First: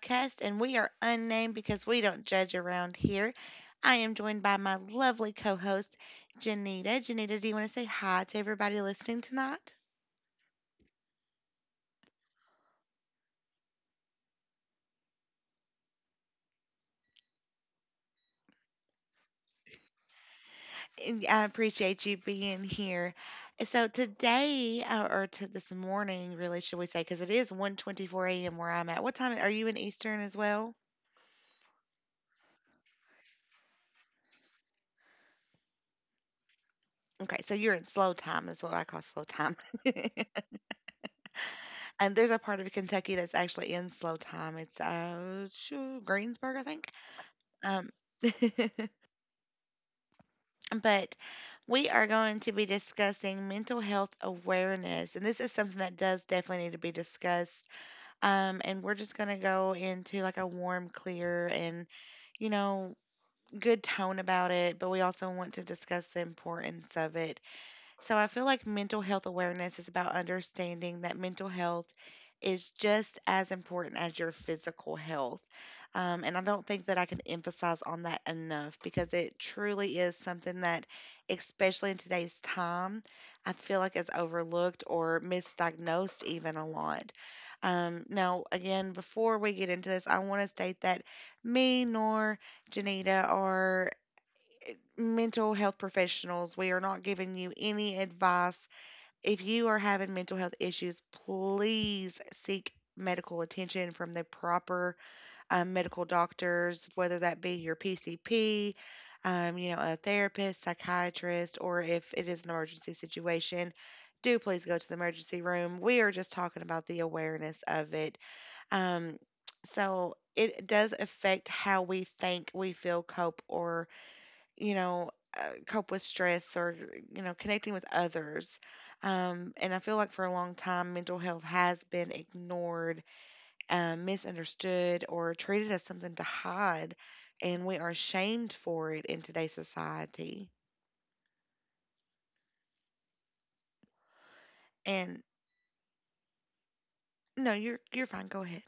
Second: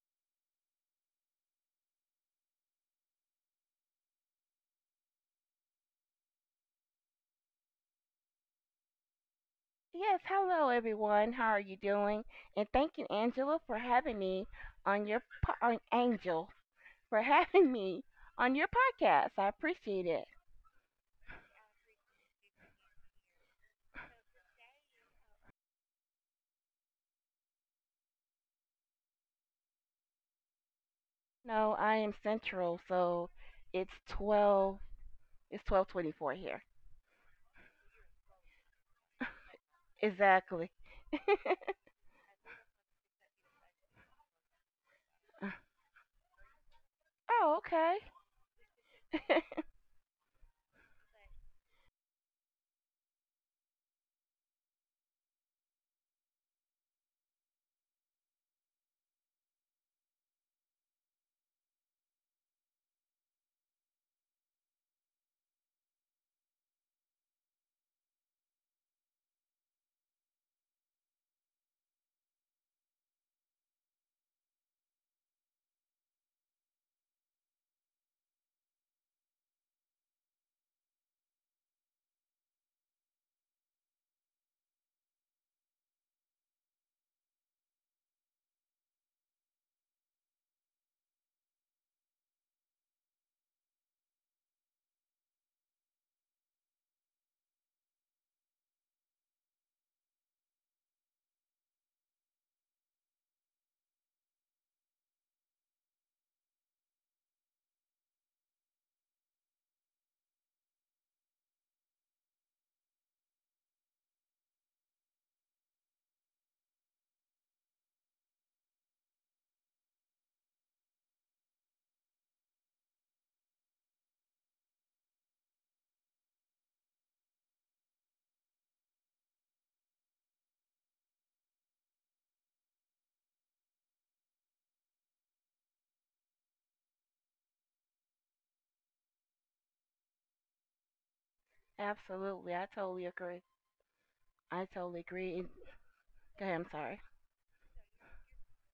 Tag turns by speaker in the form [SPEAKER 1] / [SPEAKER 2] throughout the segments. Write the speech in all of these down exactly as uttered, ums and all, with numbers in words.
[SPEAKER 1] Podcast, and we are unnamed because we don't judge around here. I am joined by my lovely co host, Janita. Janita, do you want to say hi to everybody listening tonight?
[SPEAKER 2] Yes, hello everyone. How are you doing? And thank you, Angela, for having me on your po- on Angel for having me on your podcast. I appreciate it.
[SPEAKER 1] And I appreciate you being here. So today, uh, or to this morning, really, should we say, because it is one twenty-four a m where I'm at. What time are you in Eastern as well?
[SPEAKER 2] No, I am Central, so it's twelve. It's twelve twenty-four here.
[SPEAKER 1] Okay, so you're in slow time is what I call slow time.
[SPEAKER 2] Exactly.
[SPEAKER 1] And there's a part of Kentucky that's actually in slow time. It's uh shoo, Greensburg, I think.
[SPEAKER 2] Oh, okay.
[SPEAKER 1] Um, but we are going to be discussing mental health awareness, and this is something that does definitely need to be discussed. Um, and we're just going to go into like a warm, clear, and you know, good tone about it, but we also want to discuss the importance of it. So I feel like mental health awareness is about understanding that mental health is just as important as your physical health. Um, and I don't think that I can emphasize on that enough because it truly is something that, especially in today's time, I feel like is overlooked or misdiagnosed even a lot. Um, now, again, before we get into this, I want to state that me nor Janita are mental health professionals. We are not giving you any advice. If you are having mental health issues, please seek medical attention from the proper um, medical doctors, whether that be your P C P, um, you know, a therapist, psychiatrist, or if it is an emergency situation, do please go to the emergency room. We are just talking about the awareness of it. Um, so it does affect how we think, we feel, cope, or you know, uh, cope with stress or, you know, connecting with others. Um, and I feel like for a long time, mental health has been ignored, um, misunderstood, or treated as something to hide. And we are ashamed for it in today's society.
[SPEAKER 2] Absolutely, I totally agree. I totally
[SPEAKER 1] And
[SPEAKER 2] agree. And- Go ahead, I'm sorry.
[SPEAKER 1] no, you're you're fine. Go ahead,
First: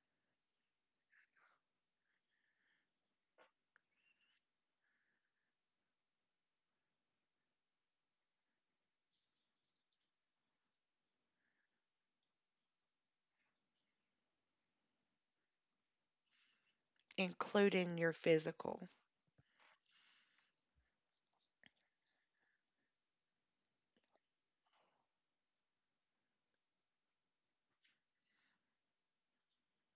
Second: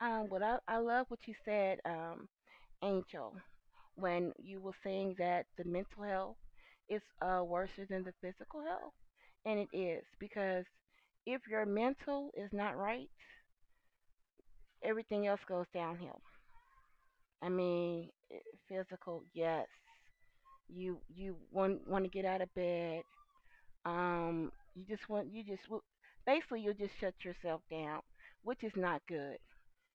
[SPEAKER 2] Um, what I I love what you said, um, Angel, when you were saying that the mental health is uh, worse than the physical health, and it is because if your mental is not right, everything else goes downhill. I
[SPEAKER 1] including
[SPEAKER 2] mean,
[SPEAKER 1] your physical.
[SPEAKER 2] physical, yes, you you want want to get out of bed. Um, you just want you just basically you'll just shut yourself down, which is not good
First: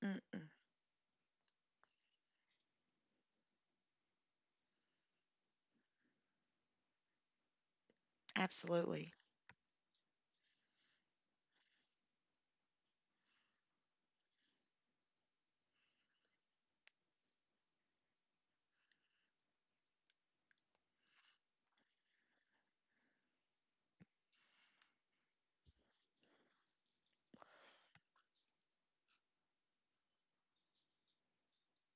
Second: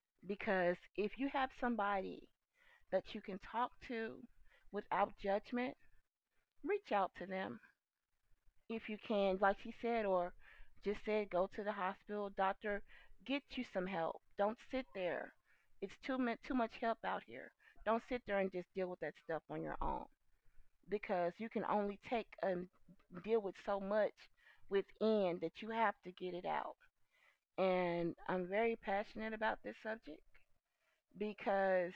[SPEAKER 1] Mm-mm,
[SPEAKER 2] because if you have somebody that you can talk to without judgment, reach out to them if you
[SPEAKER 1] absolutely.
[SPEAKER 2] can, like she said, or just said, go to the hospital, doctor, get you some help. Don't sit there. It's too much too much help out here. Don't sit there and just deal with that stuff on your own because you can only take and deal with so much within that you have to get it out. And I'm very passionate about this subject because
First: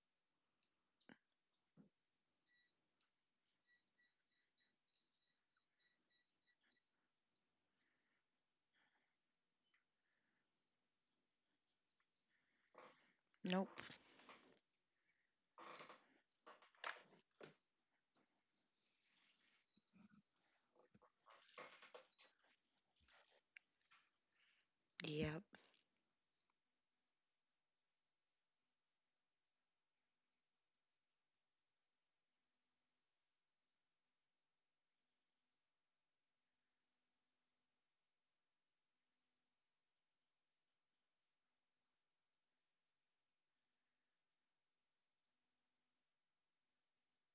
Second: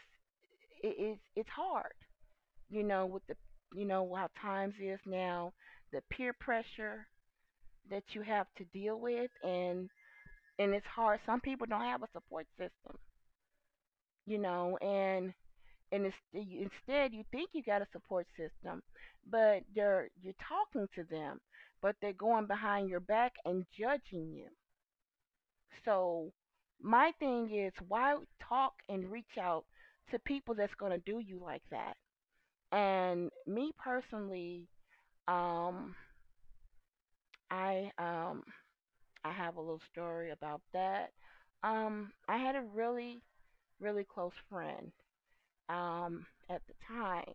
[SPEAKER 2] it, it's it's hard, you know, with the you know how times is now, the peer pressure that you have to deal with, and and it's hard. Some people don't have a support system,
[SPEAKER 1] Nope.
[SPEAKER 2] you know, and and it's, instead you think you got a support system, but they're you're talking to them but they're going behind your back and judging you.
[SPEAKER 1] Yep.
[SPEAKER 2] So my thing is, why talk and reach out to people that's going to do you like that? And me personally, um i um I have a little story about that. Um, I had a really, really close friend um, at the time.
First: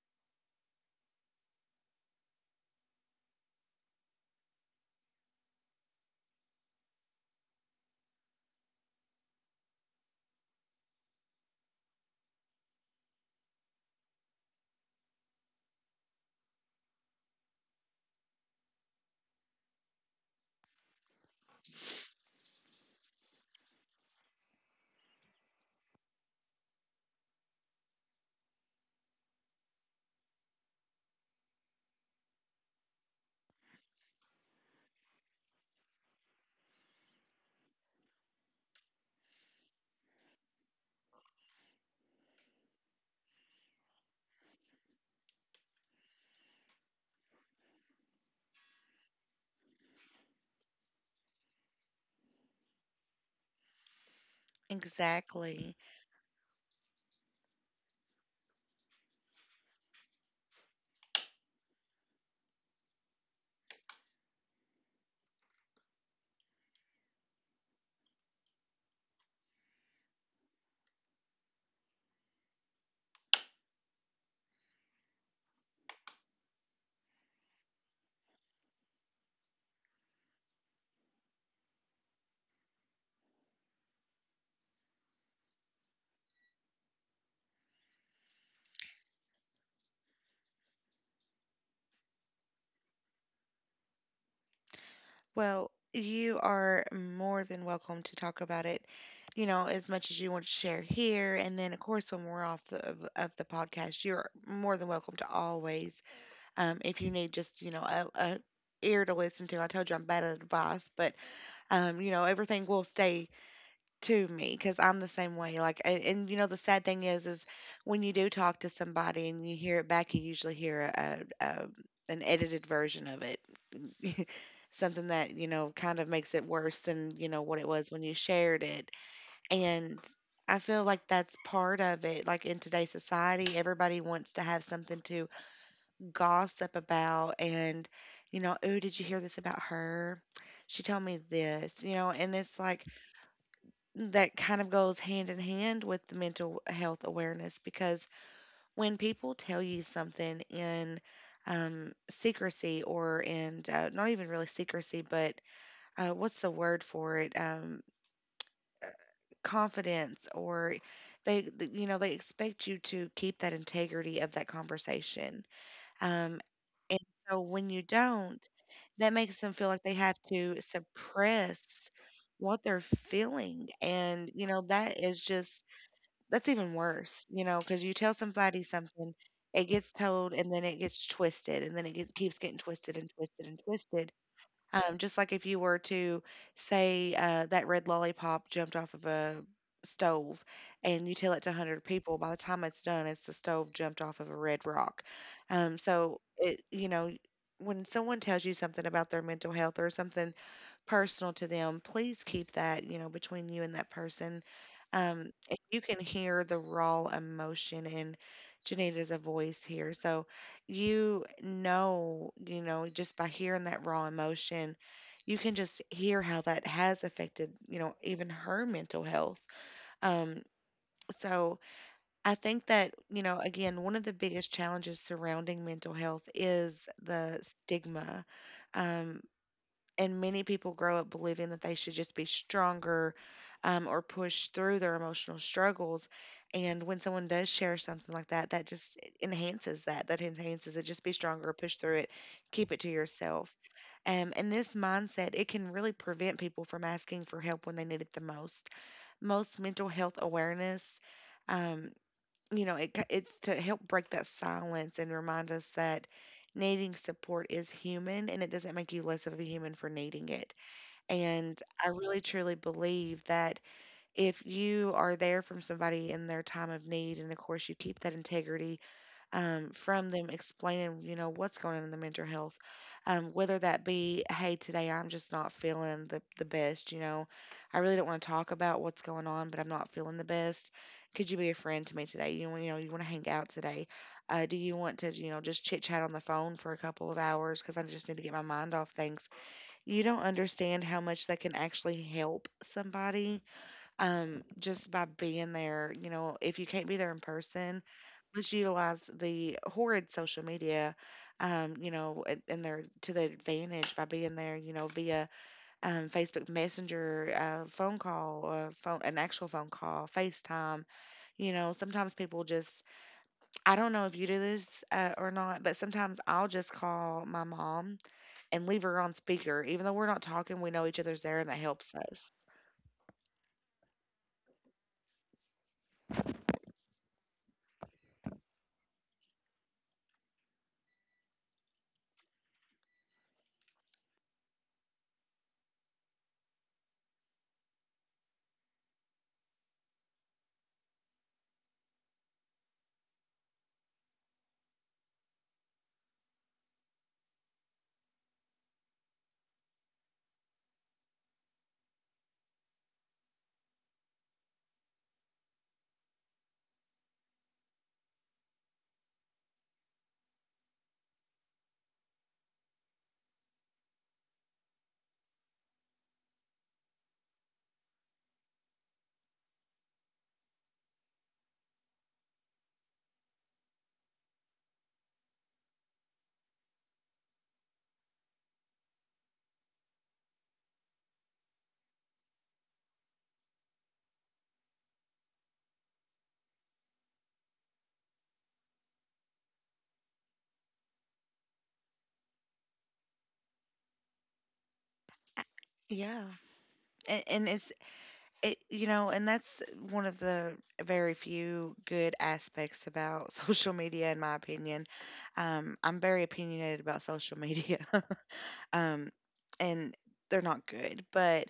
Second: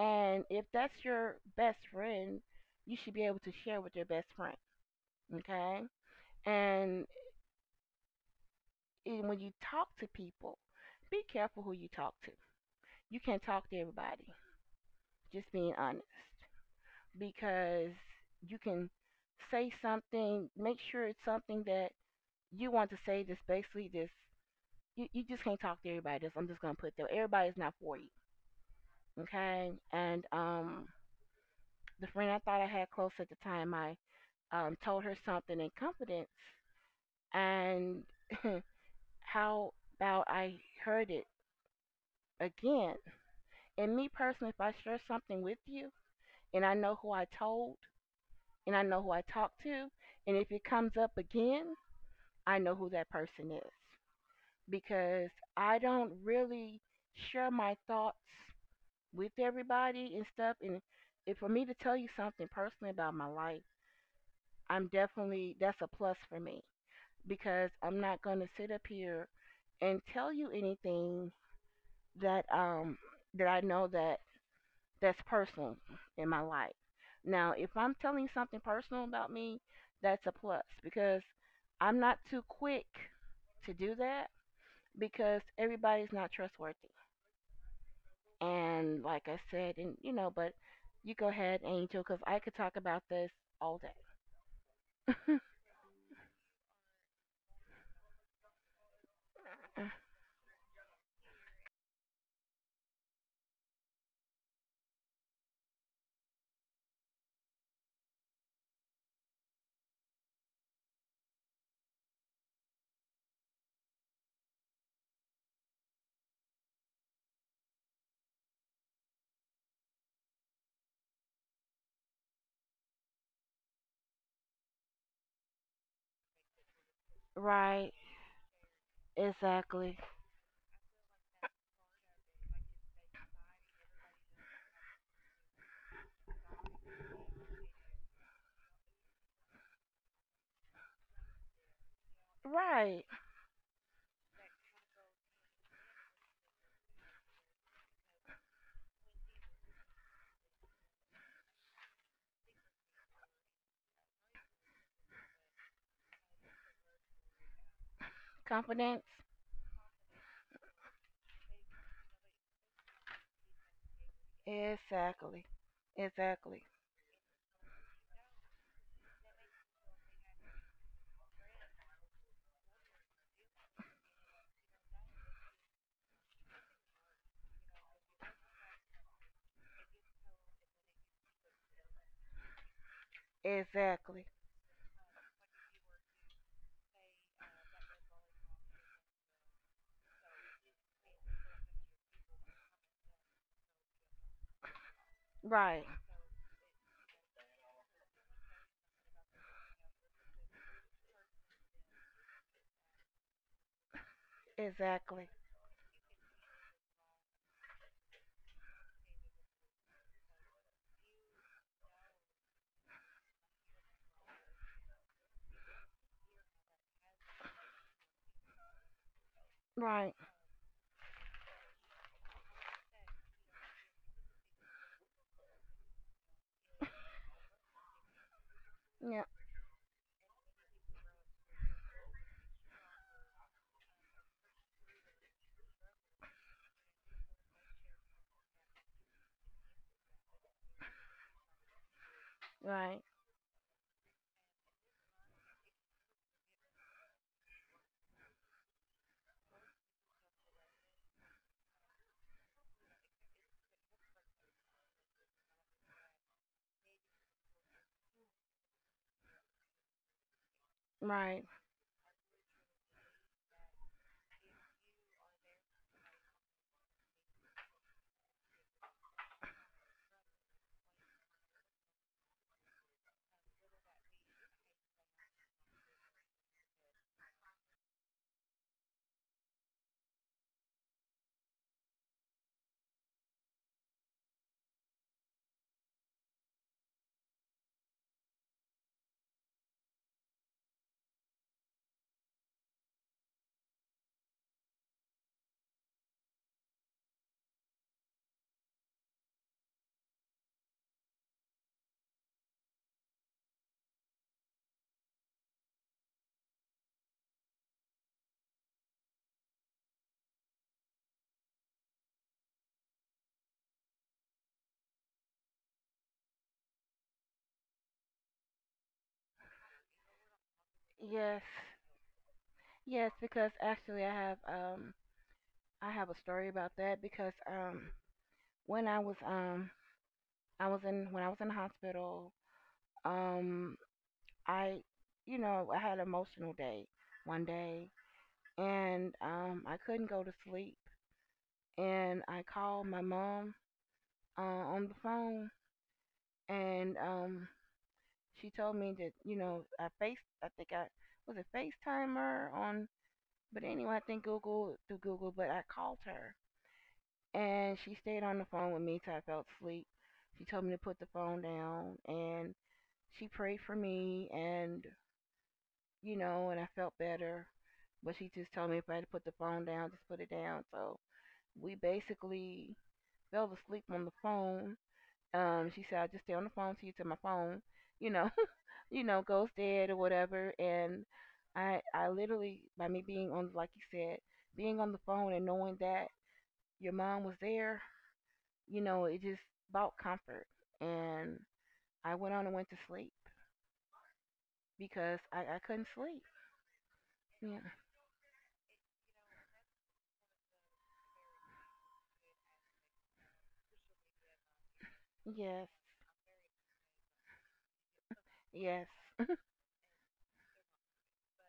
[SPEAKER 2] And if that's your best friend, you should be able to share with your best friend, okay? And when you talk to people, be careful who you talk to. You can't talk to everybody, just being honest, because you can say something, make sure it's something that you want to say. That's basically this. You, you just can't talk to everybody. That's I'm just gonna put there. Everybody's not for you. Okay. And um the friend I thought I had close at the time, I um told her something in confidence, and how about I heard it again? And me personally, if I share something with you, and I know who I told, and I know who I talked to, and if it comes up again, I know who that person is. Because
[SPEAKER 1] Exactly.
[SPEAKER 2] I don't really share my thoughts with everybody and stuff. And if for me to tell you something personally about my life, I'm definitely, that's a plus for me, because I'm not going to sit up here and tell you anything that um that I know that that's personal in my life. Now, if I'm telling you something personal about me, that's a plus, because I'm not too quick to do that because everybody's not trustworthy. And like I said, and you know, but you go ahead, Angel, because I could talk about this all day.
[SPEAKER 1] Well, you are more than welcome to talk about it, you know, as much as you want to share here. And then, of course, when we're off the, of, of the podcast, you're more than welcome to always, um, if you need just, you know, a, a ear to listen to. I told you I'm bad at advice, but, um, you know, everything will stay to me because I'm the same way. Like, and, and, you know, the sad thing is, is when you do talk to somebody and you hear it back, you usually hear a, a, a an edited version of it. Something that you know kind of makes it worse than you know what it was
[SPEAKER 2] Right,
[SPEAKER 1] when you shared it. And
[SPEAKER 2] exactly.
[SPEAKER 1] I feel like that's part of it, like in today's society everybody wants to have something to gossip about. And you know oh, did you hear this about her? She told me this, you know, and it's like
[SPEAKER 2] Right,
[SPEAKER 1] that kind of goes hand in hand with the mental health awareness, because when people tell you something in um, secrecy, or in uh, not even really secrecy, but uh, what's the word for it? Um, uh,
[SPEAKER 2] confidence.
[SPEAKER 1] confidence, or they, th- you know, they expect you to keep that integrity of that conversation.
[SPEAKER 2] Exactly,
[SPEAKER 1] Um,
[SPEAKER 2] exactly,
[SPEAKER 1] and so when you don't, that makes them feel like they have to suppress what they're feeling. And, you know, that is just, that's even worse, you know, because you tell somebody something, it gets told and then it gets twisted and then it gets, keeps getting twisted and twisted and twisted.
[SPEAKER 2] exactly.
[SPEAKER 1] Um, just like if you were to say uh, that red lollipop jumped off of a stove and you tell it to a hundred people, by the time it's done, it's the stove jumped off of a red rock. Um,
[SPEAKER 2] Right,
[SPEAKER 1] so, it, you know, when someone tells you something about their mental health or something personal to them, please keep that, you know, between you and that person.
[SPEAKER 2] exactly.
[SPEAKER 1] Um, and you can hear the raw emotion in Janita's voice here. So you know, you know, just by hearing that raw emotion, you can just hear how that has affected, you know, even her mental health.
[SPEAKER 2] Right,
[SPEAKER 1] Um, so I think that, you know, again, one of the biggest challenges surrounding mental health is the stigma. Um,
[SPEAKER 2] yeah,
[SPEAKER 1] and many people grow up believing that they should just be stronger um, or push through their emotional struggles. And when someone does share something like that, that just enhances that. That enhances it. Just be stronger, push through it, keep it to
[SPEAKER 2] right,
[SPEAKER 1] yourself. Um, and this mindset, it can really prevent people from asking for help when they need it the most. Most mental health awareness. um, you know, it, it's to help break that silence and remind us that needing support is human and it doesn't make you less of a human for needing it.
[SPEAKER 2] right.
[SPEAKER 1] And I really truly believe that if you are there from somebody in their time of need, and of course you keep that integrity um, from them explaining, you know, what's going on in the mental health, um, whether that be, hey, today I'm just not feeling the, the best, you know, I really don't want to talk about what's going on, but I'm not feeling the best. Could you be a friend to me today? You, wanna- you know, you want to hang out today? Uh, do you want to, you know, just chit chat on the phone for a couple of hours? Because I just need to get my mind off things. You don't understand how much that can actually help somebody um, just by being there. You know, if you can't be there in person, let's utilize the horrid social media, um, you know, a- and they're to the advantage by being there, you know, via um, Facebook Messenger, uh, phone call, uh, phone, an actual phone call, FaceTime. You know, sometimes people just, I don't know if you do this uh, or not, but sometimes I'll just call my mom and leave her on speaker. Even though we're not talking, we know each other's there
[SPEAKER 2] Yes,
[SPEAKER 1] and that helps us.
[SPEAKER 2] yes, because actually I have um I have a story about that, because um when I was um I was in when I was in the hospital, um I, you know, I had an emotional day one day, and um, I couldn't go to sleep. And I called my mom uh, on the phone, and um, she told me that, you know, I face, I think I was a FaceTimer on, but anyway, I think Google through Google, but I called her, and she stayed on the phone with me till I fell asleep. She told me to put the phone down, and she prayed for me, and you know, and I felt better. But she just told me if I had to put the phone down, just put it down. So we basically fell asleep on the phone. Um, she said, I'll just stay on the phone till you till my phone, you know, you know, goes dead or whatever. And I, I literally, by me being on, like you said, being on the phone and knowing that your mom was there, you know, it just brought comfort. And I went on and went to sleep because I, I couldn't
[SPEAKER 1] Yeah.
[SPEAKER 2] sleep.
[SPEAKER 1] And, and
[SPEAKER 2] Yeah.
[SPEAKER 1] it's it, you know, and that's one of the very few good aspects about social media, in my opinion.
[SPEAKER 2] Yes.
[SPEAKER 1] Um, I'm very opinionated about social media,
[SPEAKER 2] Yes.
[SPEAKER 1] um, and they're not good, but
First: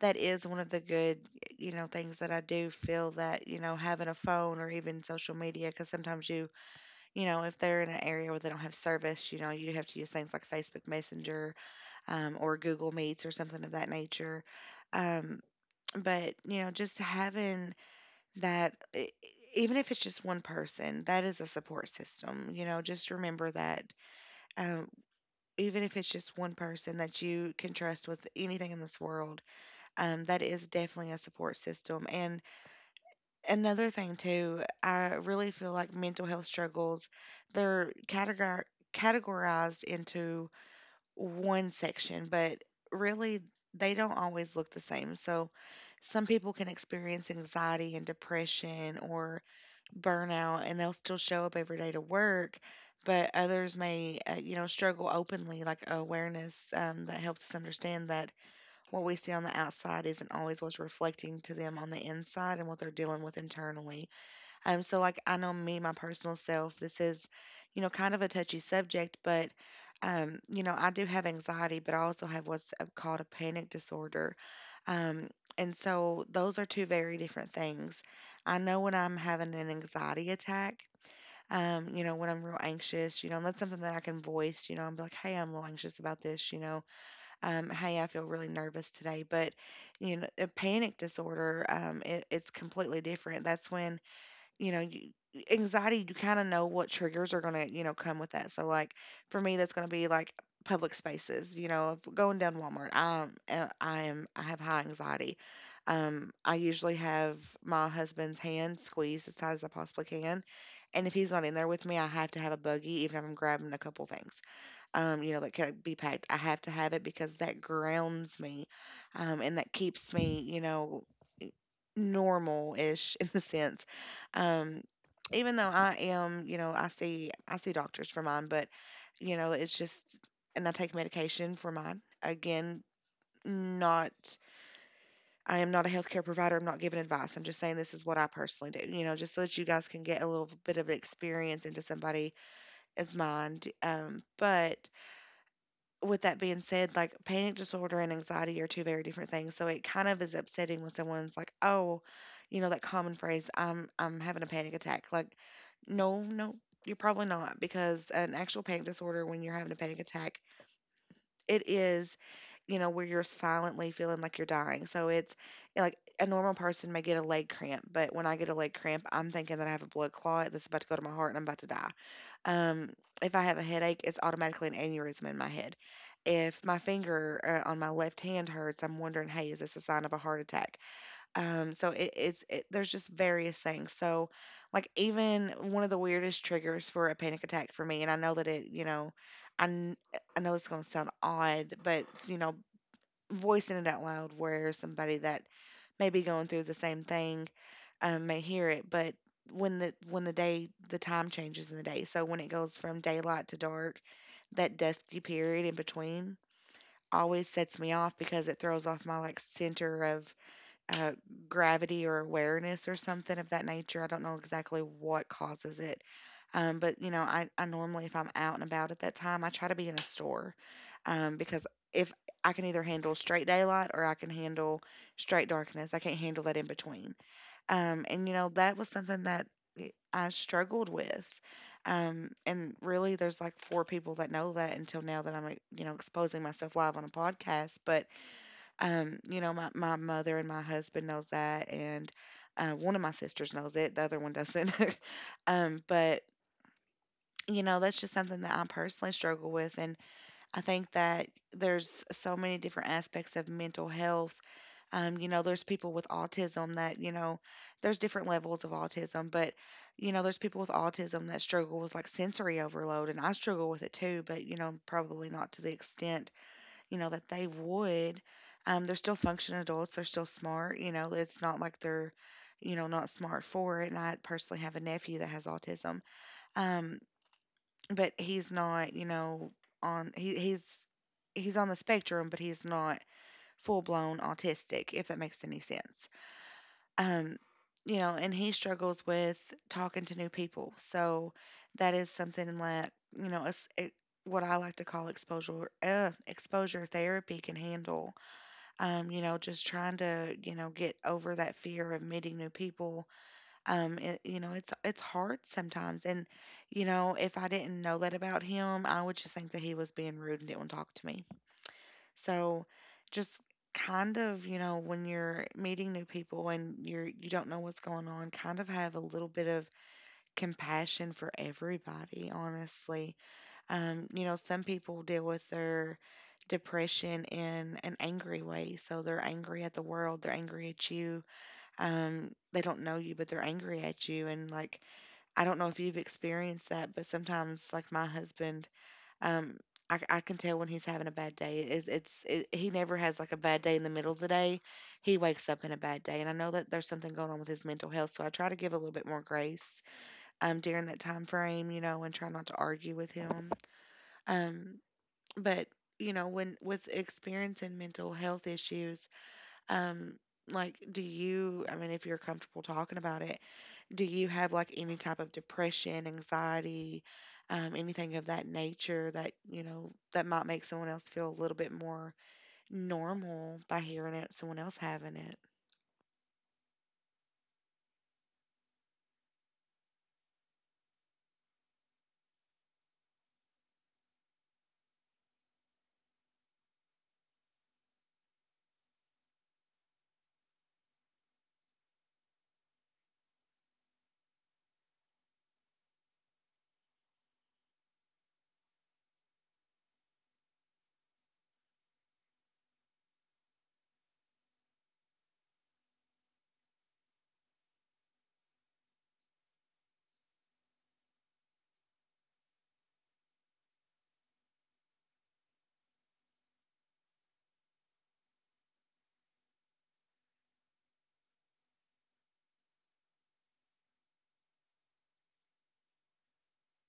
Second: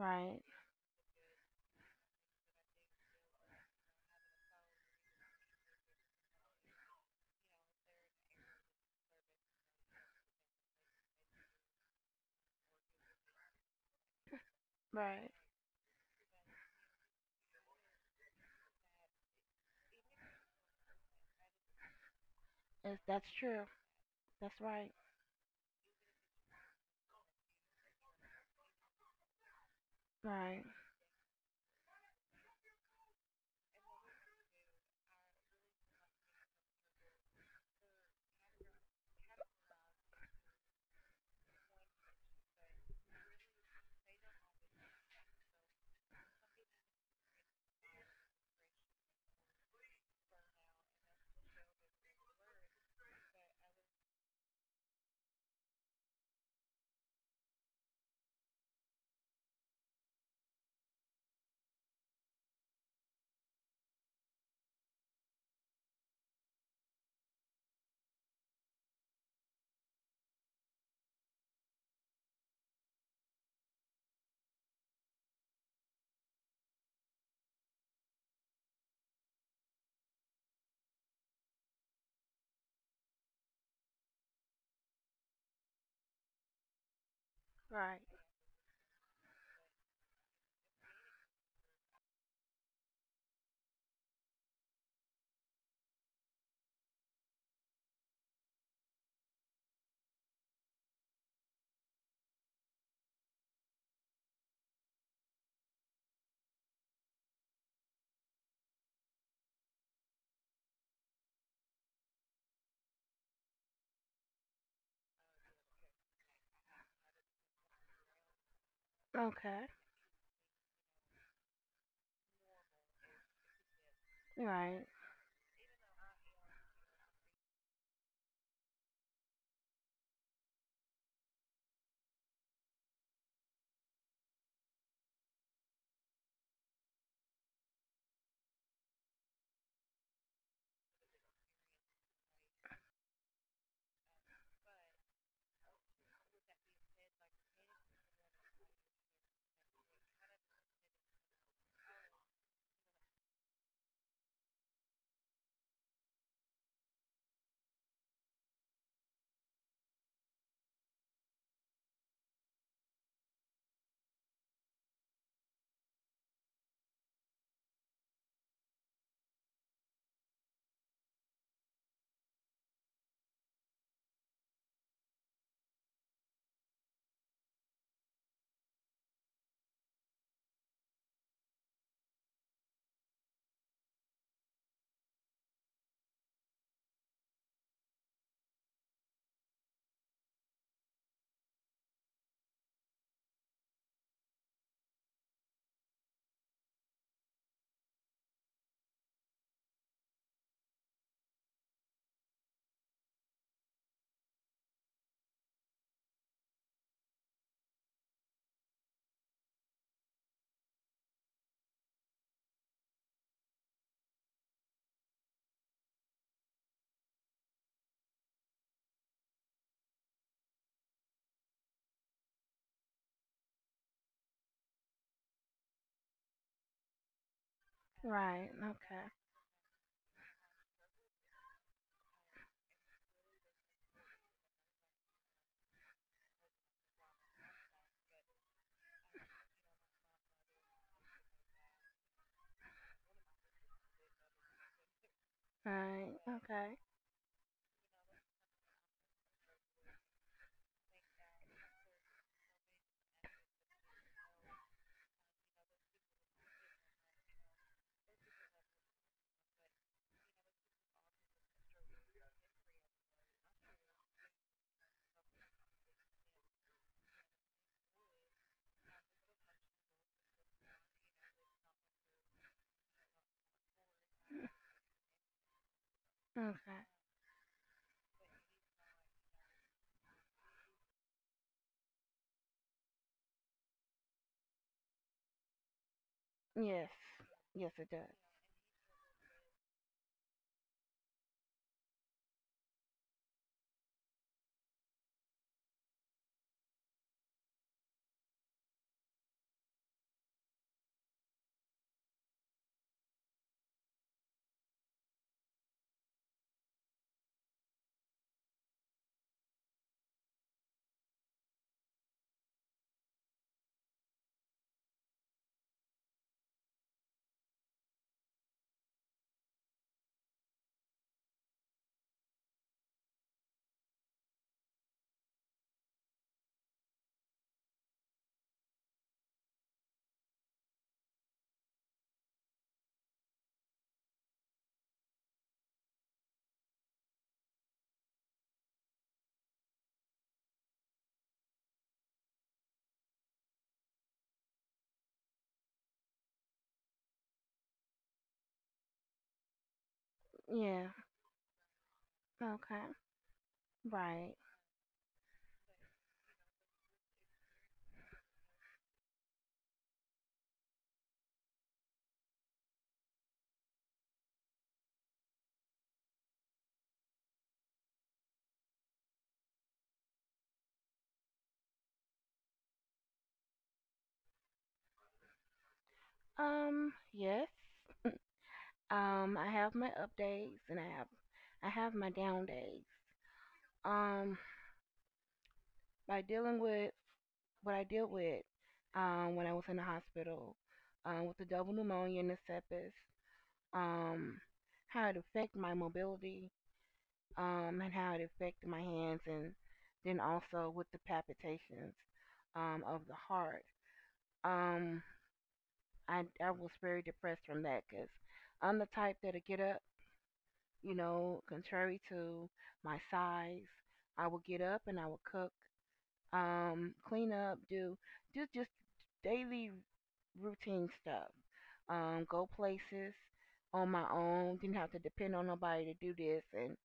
[SPEAKER 1] that is one of the good, you know, things that I do feel that, you know, having a phone or even social media, because sometimes you, you know, if they're in an area where they don't have service, you know, you have to use things like Facebook Messenger um, or Google Meets or something of that nature.
[SPEAKER 2] Right.
[SPEAKER 1] Um, but you know just having that e- e- even if it's just one person that is a support system, you know,
[SPEAKER 2] That's,
[SPEAKER 1] just
[SPEAKER 2] that's
[SPEAKER 1] remember
[SPEAKER 2] true.
[SPEAKER 1] that.
[SPEAKER 2] That's
[SPEAKER 1] um,
[SPEAKER 2] right.
[SPEAKER 1] Even if it's just one person that you can trust with anything in this world, um, that
[SPEAKER 2] Right.
[SPEAKER 1] is definitely a support system. And another thing too, I really feel like mental health struggles, they're categor- categorized into one section, but really they don't always look the same. So some people can experience anxiety and depression or burnout and they'll still show up every day to work, but others may uh, you know struggle openly like awareness. Um, that helps us understand that what we see on the outside isn't always what's reflecting to them on the inside and what they're dealing with internally. Um, so like I know me, my personal self, this is, you know, kind of a touchy subject, but um, you know, I do have anxiety, but I also have what's uh, called a panic disorder. Um, and so those are two very different things. I know when I'm having an anxiety attack, um, you know, when I'm real anxious, you know, and that's something that I can voice, you know, I'm like, hey, I'm a little anxious about this, you know, um,
[SPEAKER 2] Right.
[SPEAKER 1] hey, I feel really nervous today. But, you know, a panic disorder, um, it, it's completely different. That's when you know, you, anxiety, you kind of know what triggers are going to, you know, come with that. So, like, for me, that's going to be like public spaces, you know, if going down Walmart. Um, uh, I am, I have high anxiety. Um, I usually have my husband's hand squeezed as tight as I possibly can. And if he's not in there with me, I have to have a buggy, even if I'm grabbing a couple things, um, you know, that can be packed. I have to have it because that grounds me, um, and
[SPEAKER 2] Okay.
[SPEAKER 1] that keeps me, you know, normal-ish in the sense. Um,
[SPEAKER 2] Right.
[SPEAKER 1] Even though I am, you know, I see I see doctors for mine, but you know, it's just and I take medication for mine. Again, not I am not a healthcare provider. I'm not giving advice. I'm just saying this is what I personally do. You know, just so that you guys can get a little bit of experience into somebody as mind. Um, but with that being said, like panic disorder and anxiety are two very different things. So it kind of is upsetting when someone's like, "Oh, you know that common phrase, I'm I'm having a panic attack." Like, no, no, you're probably not because an actual panic disorder when you're having a panic attack, it is, you know, where you're silently feeling like you're dying. So it's eh, like a normal person may get a leg cramp, but when I get a leg cramp, I'm thinking that I have a blood clot that's about to go to my heart and I'm about to die. Um, if I have a headache, it's automatically an aneurysm in my head. If my finger uh, on my left hand hurts, I'm wondering, hey, is this a sign of a heart attack? Um, so it, it's it, there's just various things. So, like even one of the weirdest triggers for a panic attack for me, and I know that it, you know, I kn- I know it's going to sound odd, but you know, voicing it out loud where somebody that may be going through the same thing um, may hear it, but when the when the day the time changes in the day, so when it goes from daylight to dark, that dusky period in between always sets me off because it throws off my like center of uh, gravity or awareness or something of that nature. I don't know exactly what causes it. Um, but you know, I, I normally if I'm out and about at that time, I try to be in a store um, because if I can either handle straight daylight or I can handle straight darkness, I can't handle that in between. Um, and you know,
[SPEAKER 2] Right.
[SPEAKER 1] that was
[SPEAKER 2] Okay.
[SPEAKER 1] something that y- I struggled with. Um, and really, there's like four people that know that until now that I'm, like, you know, exposing myself live on a podcast. But, um, you know, my, my mother and my husband knows that. And uh, one of my sisters knows it, the other one doesn't. um,
[SPEAKER 2] Right.
[SPEAKER 1] but,
[SPEAKER 2] Okay.
[SPEAKER 1] you know, that's just something that I personally struggle with. And I think that there's so many different aspects of mental health. Um, you know, there's people with autism that, you know, there's different levels of autism, but, you know, there's people with autism that struggle with like sensory overload, and I struggle with it too, but, you know, probably not to the extent, you know, that they would. Um, they're still functioning adults, they're still smart, you know, it's not like they're, you know, not smart for it. And I personally have a nephew that has autism.
[SPEAKER 2] Okay.
[SPEAKER 1] Um, but he's not, you know, on he he's he's on the spectrum, but he's not full blown autistic, if that makes any sense.
[SPEAKER 2] Yes.
[SPEAKER 1] Um,
[SPEAKER 2] Yes, it
[SPEAKER 1] you
[SPEAKER 2] does.
[SPEAKER 1] know, and he struggles with talking to new people. So that is something that you know, it's, it, what I like to call exposure uh, exposure therapy can handle. Um, you know, just trying to you know get over that fear of meeting new people um it, you know it's it's hard sometimes and you know if I didn't know that about him I would just think that he was being rude and didn't want to talk to me, so just kind of you know when you're meeting new people and you're you don't know what's going on, kind of have a little bit of compassion for everybody honestly. Um you know, some people deal with their depression in an angry way, so they're angry at the world, they're angry at you. Um they don't know you but they're angry at you, and like I don't know if you've experienced that, but sometimes, like my husband, um, I, c- I can tell when he's having a bad day. It's, it's it, he never has like a bad day in the middle of the day. He wakes up in a bad day, and I know that there's something going on with his mental health. So I try to give a little bit more grace um, during
[SPEAKER 2] Yeah.
[SPEAKER 1] that time frame, you know, and try not to
[SPEAKER 2] Okay.
[SPEAKER 1] argue with him.
[SPEAKER 2] Right.
[SPEAKER 1] Um, but you know, when with experiencing mental health issues, um, like, do you? I mean, if you're comfortable talking about it, do you have like any type of depression, anxiety, um, anything of that nature that, you know, that might make someone else feel a little bit more normal by hearing it, someone else having it?
[SPEAKER 2] Um. Yes. Um. I have my up days and I have I have my down days. Um. By dealing with what I deal with, um, when I was in the hospital, um, with the double pneumonia and the sepsis, um, how it affected my mobility, um, and how it affected my hands, and then also with the palpitations um, of the heart. Um, I, I was very depressed from that, because I'm the type that'll get up, you know, contrary to my size. I will get up and I will cook, um, clean up, do just just daily routine stuff. Um, go places on my own. Didn't have to depend on nobody to do this and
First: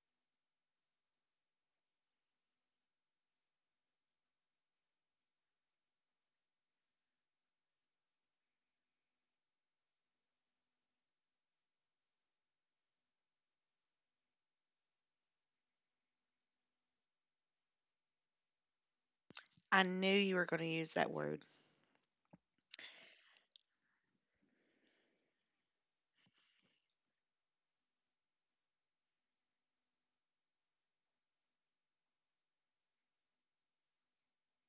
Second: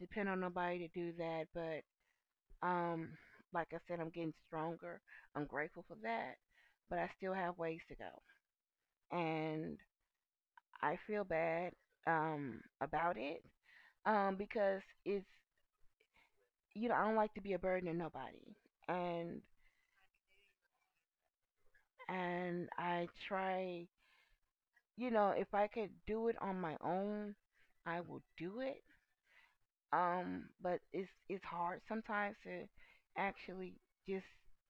[SPEAKER 2] depend on nobody to do that. But Um, like I said, I'm getting stronger. I'm grateful for that, but I still have ways to go, and I feel bad um about it um because it's you know I don't like to be a burden to nobody, and
[SPEAKER 1] I knew you were going to use that word.
[SPEAKER 2] and I try, you know, if I could do it on my own, I will do it. Um, but it's it's hard sometimes to actually just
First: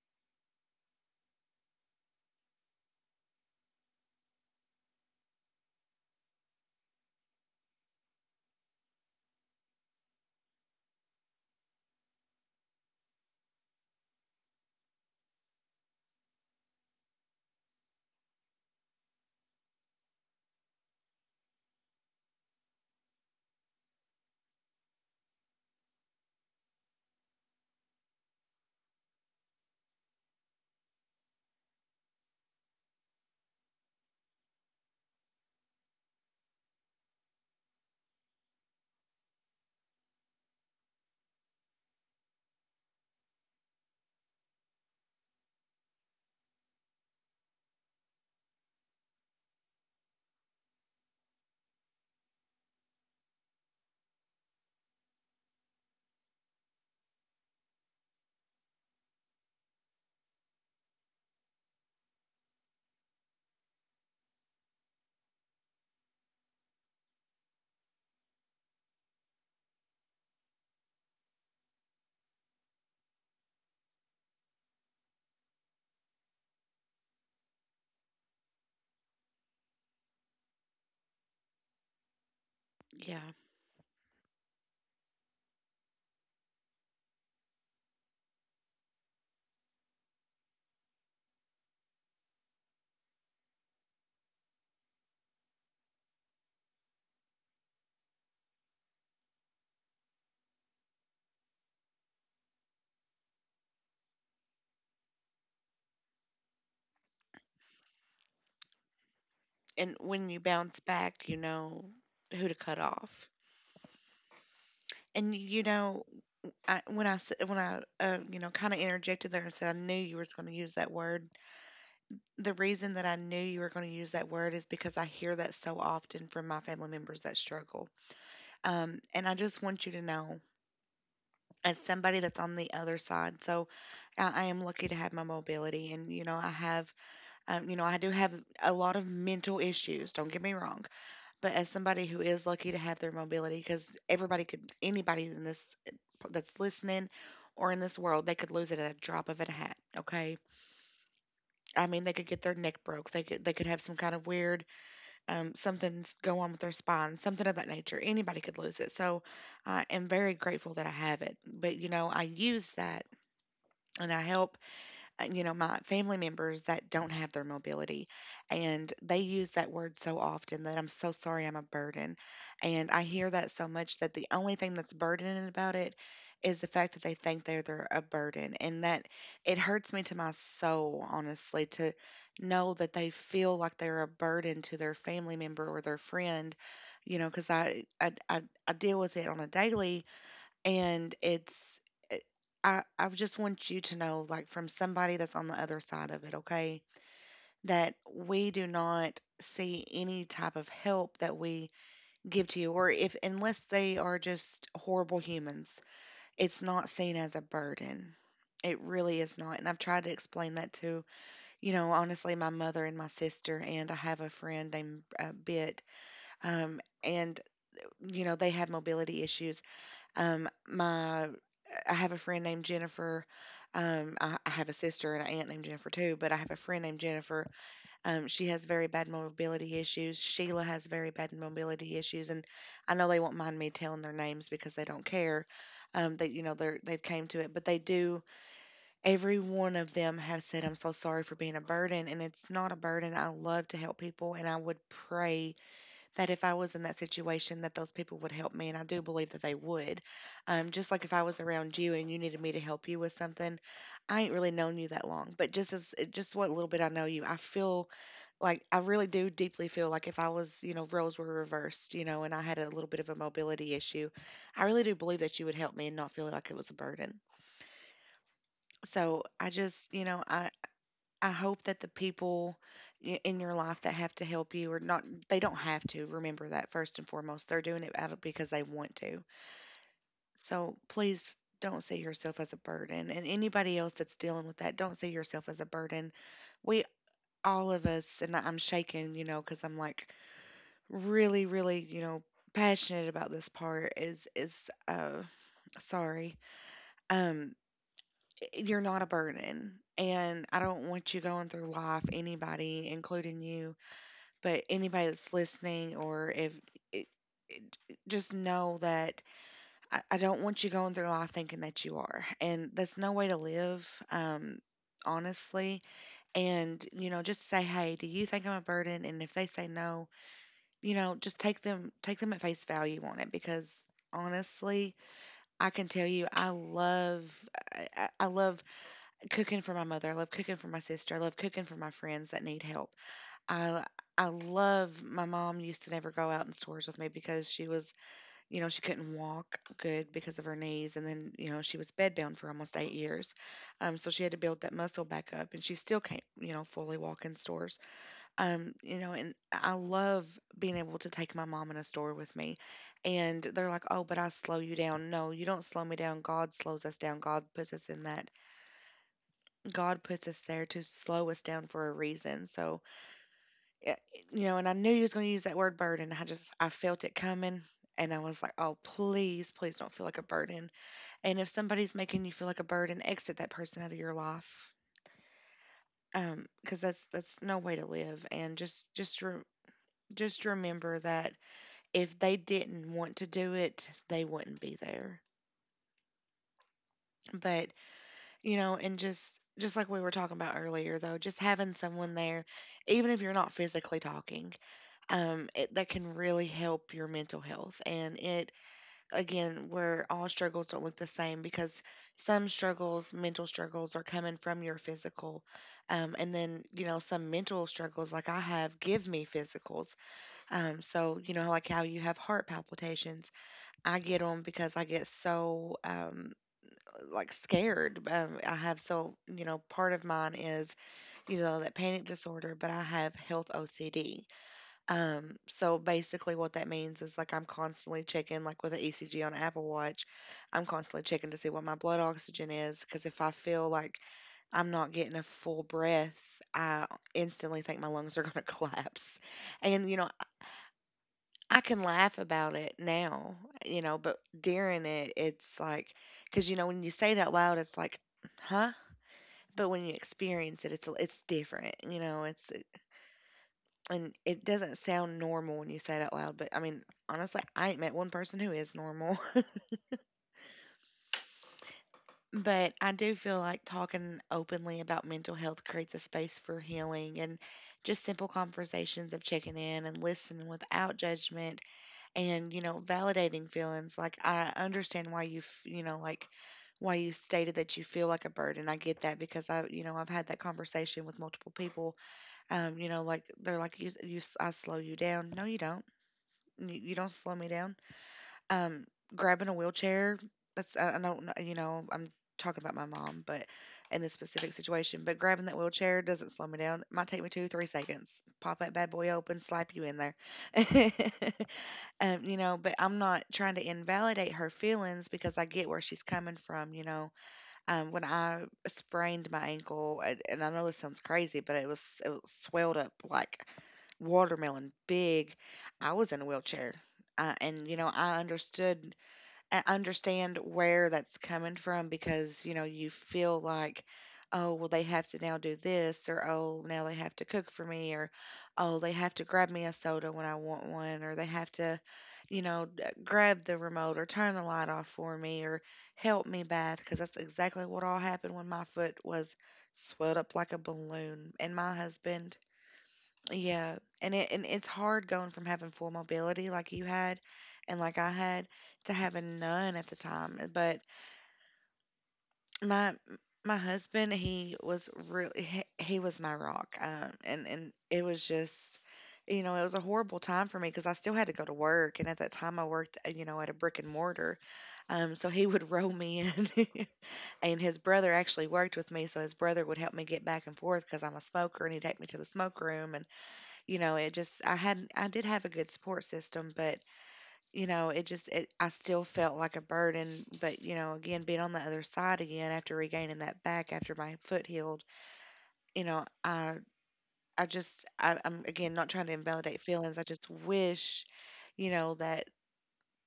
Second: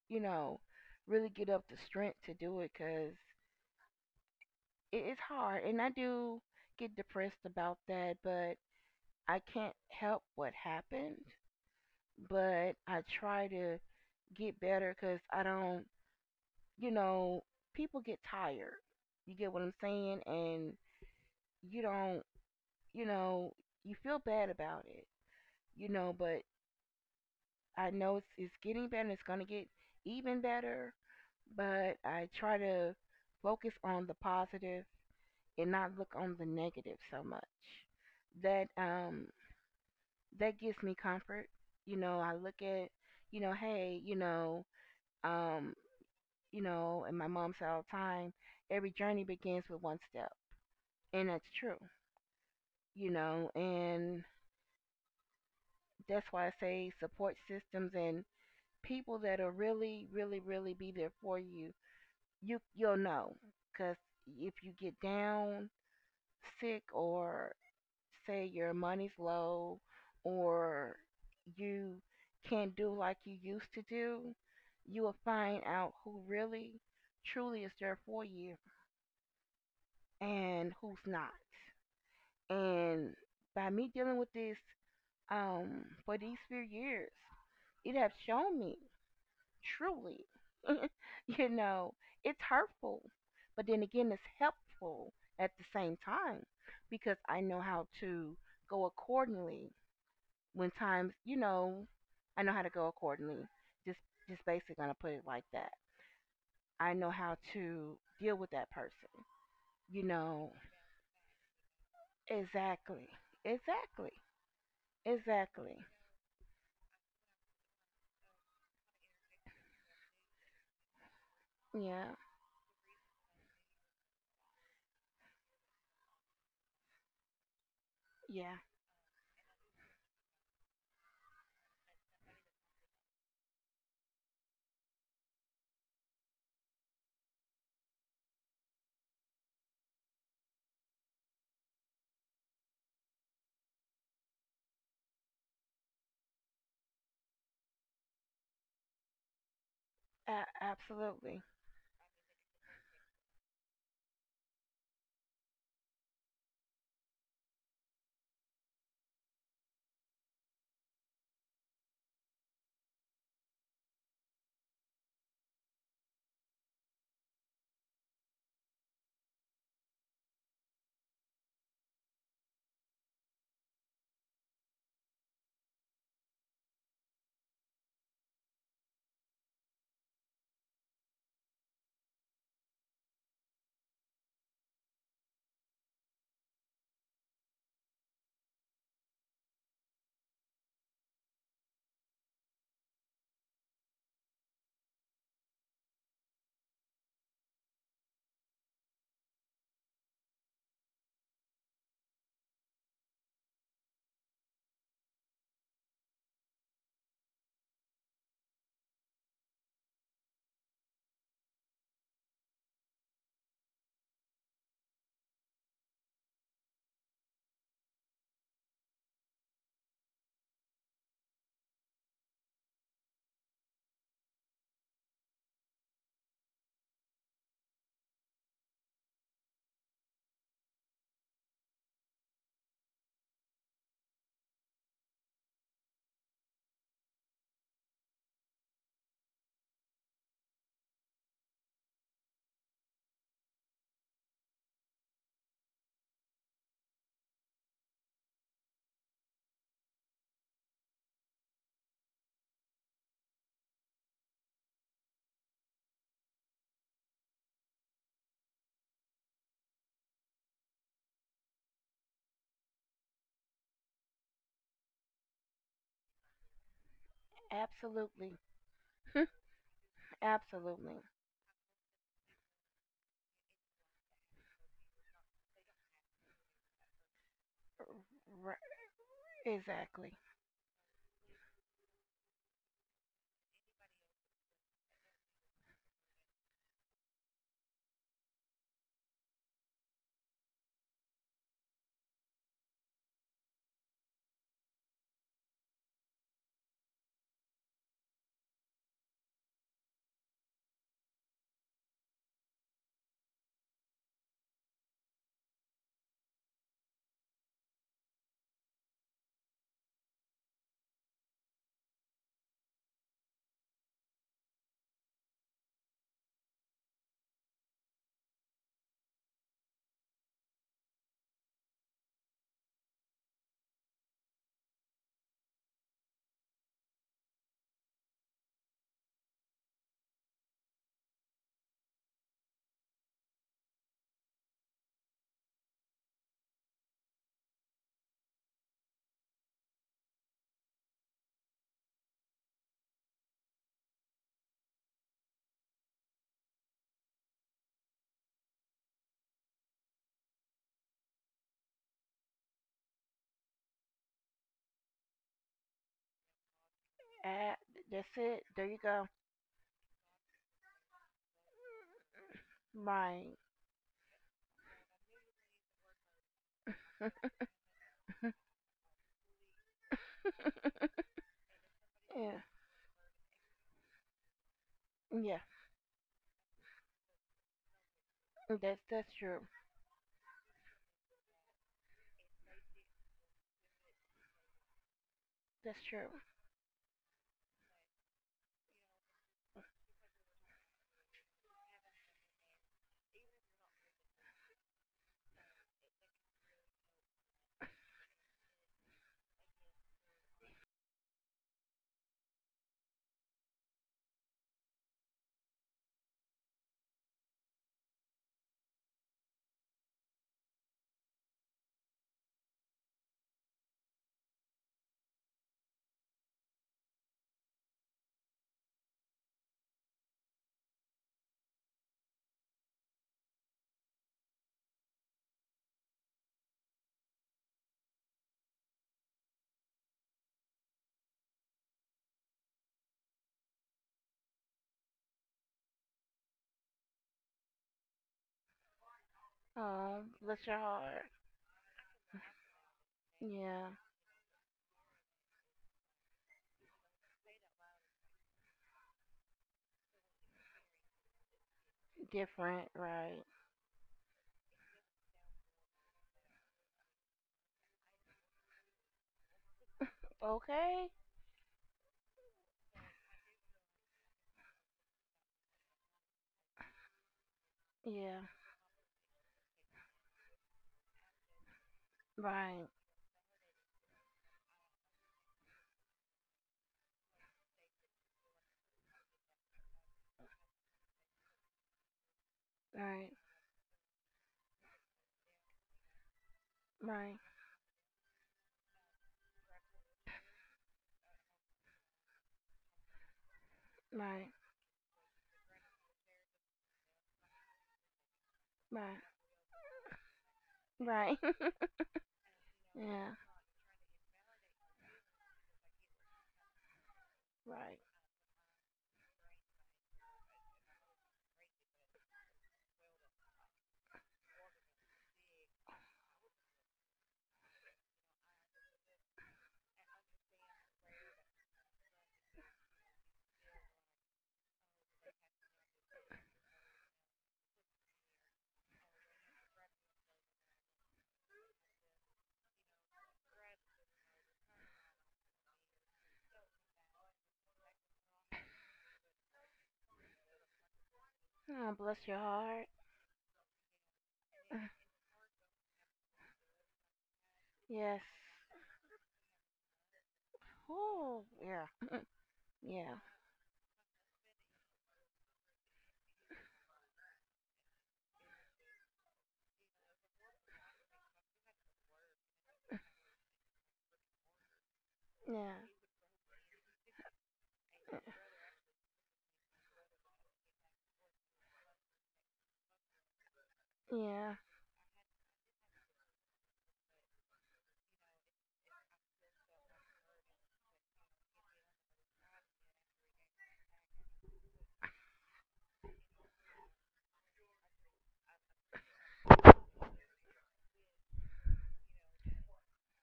[SPEAKER 2] you know really get up the strength to do it, because it is hard, and I do get depressed about that, but I can't help what happened. But I try to get better, because I don't you know people get tired. You get what I'm saying? And you don't you know you feel bad about it, you know. But I know it's, it's getting better and it's going to get even better. But I try to focus on the positive and not look on the negative so much. That um that gives me comfort. You know, I look at, you know, hey, you know, um, you know, and my mom said all the time, every journey begins with one step. And that's true, you know, and that's why I say support systems and people that will really, really, really be there for you. You you'll know, because if you get down sick, or say your money's low, or you can't do like you used to do, you will find out who really truly is there for you and who's not. And
[SPEAKER 1] Yeah.
[SPEAKER 2] by me dealing with this um for these few years, it has shown me truly, you know, it's hurtful, but then again it's helpful at the same time, because I know how to go accordingly. When times, you know, I know how to go accordingly. Just just basically gonna put it like that. I know how to deal with that person.
[SPEAKER 1] And
[SPEAKER 2] You
[SPEAKER 1] when you
[SPEAKER 2] know,
[SPEAKER 1] bounce back, you know who to cut
[SPEAKER 2] exactly,
[SPEAKER 1] off.
[SPEAKER 2] exactly,
[SPEAKER 1] And you
[SPEAKER 2] exactly.
[SPEAKER 1] know, I, when I s- when I uh, you know kind of interjected there and said I knew you were going to use that word.
[SPEAKER 2] Yeah,
[SPEAKER 1] The reason that I knew you were going to use that word is because I hear that so often from my family members that struggle.
[SPEAKER 2] yeah,
[SPEAKER 1] Um, and I just want you to know, as somebody that's on the other side, so I, I am lucky to have my mobility, and you know, I have, um, you know, I do have a lot of mental issues. Don't get me wrong, but as somebody who is lucky to have their mobility, because everybody could, anybody in this that's listening or in this world, they could lose it at a drop of a hat. Okay,
[SPEAKER 2] a- absolutely,
[SPEAKER 1] I mean, they could get their neck broke. They could, they could have some kind of weird um, something's go on with their spine, something of that nature. Anybody could lose it. So I am very grateful that I have it. But you know, I use that and I help uh, you know, my family members that don't have their mobility. And they use that word so often that I'm so sorry I'm a burden. And I hear that so much that the only thing that's burdening about it is the fact that they think they're, they're a burden. And that it hurts me to my soul, honestly, to know that they feel like they're a burden to their family member or their friend, you know, because I, I, I, I deal with it on a daily and it's it- I, I just want you to know like from somebody that's on the other side of it, okay, that we do not see any type of help that we give to you or if unless they are just horrible humans, it's not seen as a burden. It really is not. And I've tried to explain that to you know honestly my mother and my sister, and I have a friend named uh, Bit um, and you know they had mobility issues. Um, my I have a friend named Jennifer. Um, I, I have a sister and an aunt named Jennifer too, but I have a friend named Jennifer. Um, she has very bad mobility issues. Sheila has very bad mobility issues, and I know they won't mind me telling their names because they don't care. Um, that you know they're they've came to it, but they do. Every one of them have said, "I'm so sorry for being a burden," and it's not a burden. I love to help people, and I would pray that if I was in that situation that those people would help me, and I do believe that they would. Um, just like if I was around you and you needed me to help you with something, I ain't really known you that long, but just as just what little bit I know you, I feel like I really do deeply feel like if I was, you know, roles were reversed, you know, and I had a little bit of a mobility issue, I really do believe that you would help me and not feel like it was a burden.
[SPEAKER 2] absolutely,
[SPEAKER 1] So I just, you know, I,
[SPEAKER 2] absolutely,
[SPEAKER 1] I hope that the people i- in your life that have to help you or not, they don't have to. Remember that first and foremost. They're doing it out of because
[SPEAKER 2] R-
[SPEAKER 1] they want to.
[SPEAKER 2] exactly.
[SPEAKER 1] So please don't see yourself as a burden. And anybody else that's dealing with that, don't see yourself as a burden. We, all of us, and I- I'm shaking, you know, because I'm like really, really, you know, passionate about this part is, is, uh, sorry. Um, i- you're not a burden. And I don't want you going through life, anybody, including you, but anybody that's listening, or if it, just know that I, I don't want you going through life thinking that you are, and that's no way to live, um honestly. And you know, just say, "Hey, do you think I'm a burden?" And if they say no, you know, just take them take them at face value on it, because honestly, I can tell you I love I, I I love cooking for my mother, I love cooking for my sister, I love cooking for my friends that need help. I I love, my mom used to never go out in stores with me, because she was, you know, she couldn't walk good because of her knees. And then, you know, she was bedbound for almost eight years. Um, so she had to build that muscle back up, and she still can't, you know, fully walk in stores. Um, you know, and I love being able to take my mom in a store with me. And they're like, "Oh, but I slow you down." No, you don't slow me down. God slows us down. God
[SPEAKER 2] A-
[SPEAKER 1] puts us in
[SPEAKER 2] that's
[SPEAKER 1] that,
[SPEAKER 2] it. There you go.
[SPEAKER 1] God puts us there to slow us down for a reason. So
[SPEAKER 2] Right.
[SPEAKER 1] eh, you know, and I knew he was going to use that word, burden. I just, I felt it coming. And I was like, oh, please, please don't feel like a burden. And if somebody's making you
[SPEAKER 2] Yeah,
[SPEAKER 1] feel like a burden, exit that person out of your life.
[SPEAKER 2] yeah.
[SPEAKER 1] Um, 'cause that's, that's no way to live. And
[SPEAKER 2] That's
[SPEAKER 1] just,
[SPEAKER 2] that's
[SPEAKER 1] just, re-
[SPEAKER 2] true.
[SPEAKER 1] just remember that if they didn't want to do it, they wouldn't be there.
[SPEAKER 2] That's true.
[SPEAKER 1] But, you know, and just, just like we were talking about earlier, though, just having someone there, even if you're not physically talking, um, it, that can really help your mental health. And it, again, where all struggles don't look the same, because some struggles, mental struggles, are coming from your physical. Um, and then, you know, some mental struggles, like I have, give me physicals. Um, so, you know, like how you have heart palpitations, I get them because I get so, um, like scared. Um, I have so, you know, part of mine is, you know, that panic disorder, but I have health O C D. Um, so basically what that means is like I'm constantly checking, like with an E C G on Apple Watch, I'm constantly checking to see what my blood oxygen is, because if I feel like I'm not getting a full breath, I instantly think my lungs are gonna collapse. And you know,
[SPEAKER 2] Um, bless your heart.
[SPEAKER 1] I can laugh about it now,
[SPEAKER 2] Yeah,
[SPEAKER 1] you know, but during it, it's like, because you know, when you say it out loud, it's like, huh? But when you experience it, it's it's different, you know, it's,
[SPEAKER 2] different. Right.
[SPEAKER 1] and it doesn't sound normal when you say it out loud. But I mean, honestly, I ain't met one person who is normal.
[SPEAKER 2] Okay.
[SPEAKER 1] But I do feel like talking openly about mental health creates a space for healing, and just simple
[SPEAKER 2] Yeah.
[SPEAKER 1] conversations of checking in and listening without judgment, and, you
[SPEAKER 2] Right.
[SPEAKER 1] know, validating feelings. Like, I understand why you, f- you know, like, why you stated that you feel like a burden. I get that, because I, you know, I've had that conversation with multiple people. Um, you know,
[SPEAKER 2] Right.
[SPEAKER 1] like they're like, you, you, I slow you down. No, you don't. You, you don't
[SPEAKER 2] Right.
[SPEAKER 1] slow me down. Um, grabbing a wheelchair. That's, I, I don't know. You know, I'm talking about my mom, but in this
[SPEAKER 2] Right.
[SPEAKER 1] specific situation, but grabbing that wheelchair doesn't slow me down. It might take me two, three seconds. Pop that bad
[SPEAKER 2] Right.
[SPEAKER 1] boy open, slap you in there.
[SPEAKER 2] Right.
[SPEAKER 1] Um, you know, but I'm
[SPEAKER 2] Yeah.
[SPEAKER 1] not trying to invalidate her feelings, because I get where she's coming from. You know,
[SPEAKER 2] Right.
[SPEAKER 1] um, when I sprained my ankle, and, and I know this sounds crazy, but it was it was swelled up like watermelon big. I was in a wheelchair. Uh, and you know, I understood I understand where that's coming from, because, you know, you feel like, oh, well they have to now do this, or oh, now they have to cook for me, or oh, they have to grab me a soda when I want one, or they have to, you know, d- grab the remote or turn the light off for me, or help me bath, because that's exactly what all happened when my foot was swelled up like a balloon and my
[SPEAKER 2] Oh, bless your
[SPEAKER 1] husband,
[SPEAKER 2] heart.
[SPEAKER 1] yeah, and it and it's hard going from having full mobility like you had and like
[SPEAKER 2] Yes.
[SPEAKER 1] I had to having none at the time. uh, But
[SPEAKER 2] Oh, yeah.
[SPEAKER 1] my
[SPEAKER 2] Yeah.
[SPEAKER 1] my husband, he was really, he, he was my rock. Um, and and it was just, you know, it was a horrible time for me, because I still had to go to work, and at that time I worked, uh, you know, at a brick and mortar. Um, so he
[SPEAKER 2] Yeah.
[SPEAKER 1] would roll me in. And his brother actually worked with me, so his brother would help me get back and forth, because I'm a smoker, and he'd take me to the smoke room. You know, it
[SPEAKER 2] Yeah.
[SPEAKER 1] just I had, I did have a good support system, but you know, it just it, I still felt like a burden. But you know, again, being on the other side again, after regaining that back after my foot healed, you know, i i just I, i'm again not trying to invalidate feelings, I just wish, you know, that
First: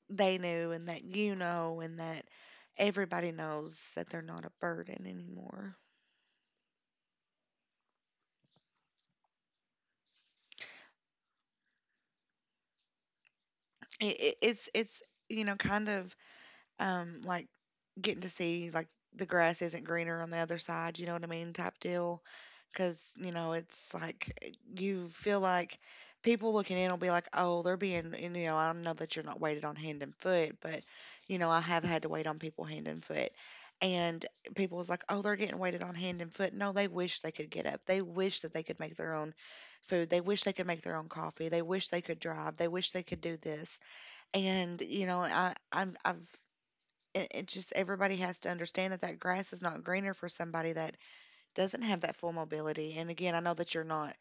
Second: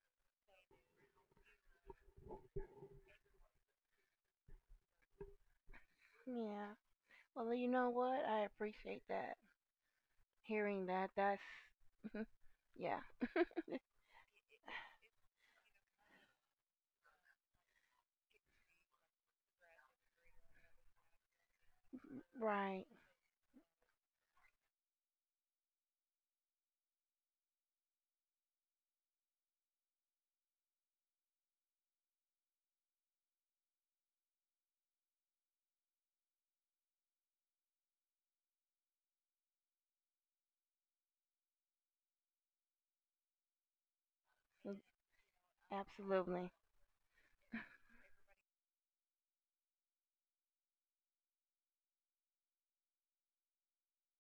[SPEAKER 1] they knew, and that, you know, and that everybody knows that they're not a burden anymore.
[SPEAKER 2] Yeah. Well, you know what? I appreciate that. Hearing that, that's, yeah.
[SPEAKER 1] It, it, it's it's, you know, kind of, um, like, getting to see, like, the grass isn't greener on the other side, you know what I mean, type deal.
[SPEAKER 2] Right.
[SPEAKER 1] Because you know, it's like you feel like people looking in will be like, oh, they're being, and, you know, I know that you're not waited on hand and foot, but you know, I have had to wait on people hand and foot. And people was like, oh, they're getting waited on hand and foot. No, they wish they could get up. They wish that they could make their own food. They wish they could make their own coffee. They wish they could drive. They wish they could do this. And you know, I I'm, I've,
[SPEAKER 2] Absolutely.
[SPEAKER 1] it, it just, everybody has to understand that that grass is not greener for somebody that doesn't have that full mobility. And again, I know that you're not,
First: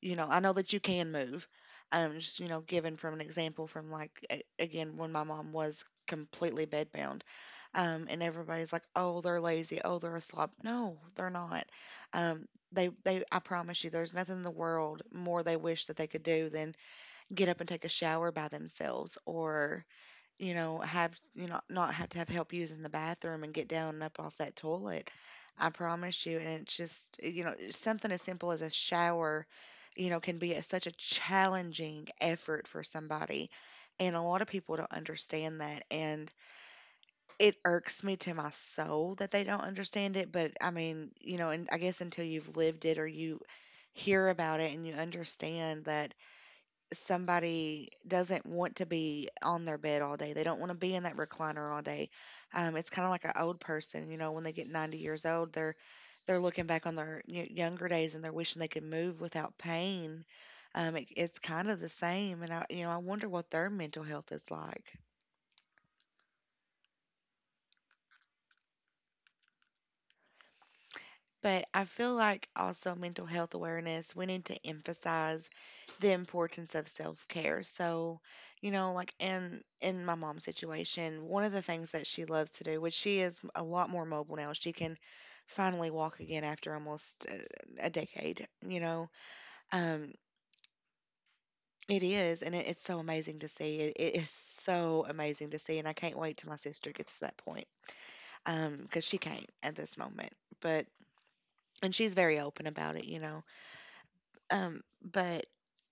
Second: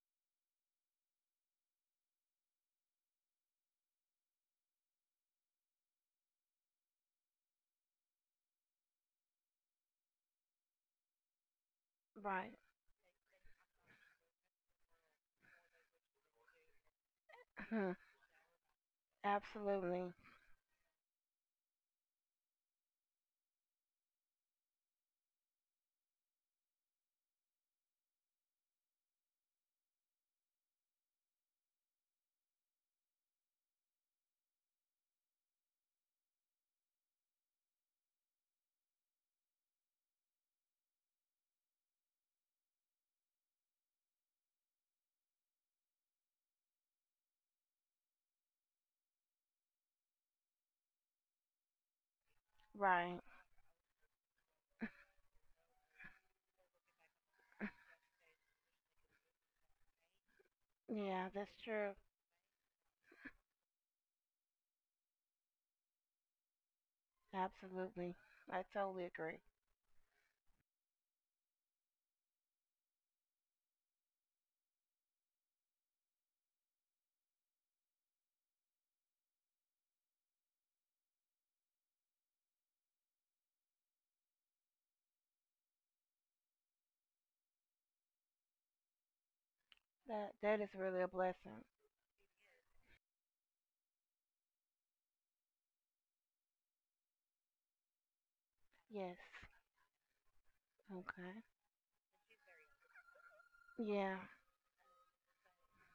[SPEAKER 1] you know, I know that you can move. Um, just you know, given from an example from like a- again, when my mom was completely bedbound, um, and everybody's like, oh, they're lazy, oh, they're a slob. No, they're not. Um,
[SPEAKER 2] Right.
[SPEAKER 1] they they I promise you, there's nothing in the world more they wish that they could do than get up and take a shower by themselves, or
[SPEAKER 2] Absolutely.
[SPEAKER 1] you know, have, you know, not have to have help using the bathroom and get down and up off that toilet. I promise you. And it's just, you know, something as simple as a shower, you know, can be a, such a challenging effort for somebody, and a lot of people don't understand that. And it irks me to my soul that they don't understand it. But I mean, you know, and I guess until you've lived it, or you hear about it and you understand that somebody doesn't want to be on their bed all day. They don't want to be in that recliner all day. Um, it's kind of
[SPEAKER 2] Right.
[SPEAKER 1] like an old person, you know, when they get ninety years old, they're they're looking back on their y- younger days, and they're wishing they could move without pain. Um, it,
[SPEAKER 2] Yeah,
[SPEAKER 1] it's
[SPEAKER 2] that's
[SPEAKER 1] kind of the
[SPEAKER 2] true.
[SPEAKER 1] same, and I, you know, I wonder what their mental health is like.
[SPEAKER 2] Absolutely. I totally agree.
[SPEAKER 1] But I feel like also mental health awareness, we need to emphasize the importance of self care. So, you know, like in in my mom's situation, one of the things that she loves to do, which she is a lot more mobile now, she can finally walk again after almost uh, a decade. You know, um,
[SPEAKER 2] That that is really a blessing.
[SPEAKER 1] it is, and it, it's so amazing to see. It, it is so amazing to see, and I can't wait till my sister gets to that point, um, because
[SPEAKER 2] Yes.
[SPEAKER 1] she can't at this moment. But,
[SPEAKER 2] Okay.
[SPEAKER 1] and she's very open about it, you know.
[SPEAKER 2] Yeah.
[SPEAKER 1] Um, but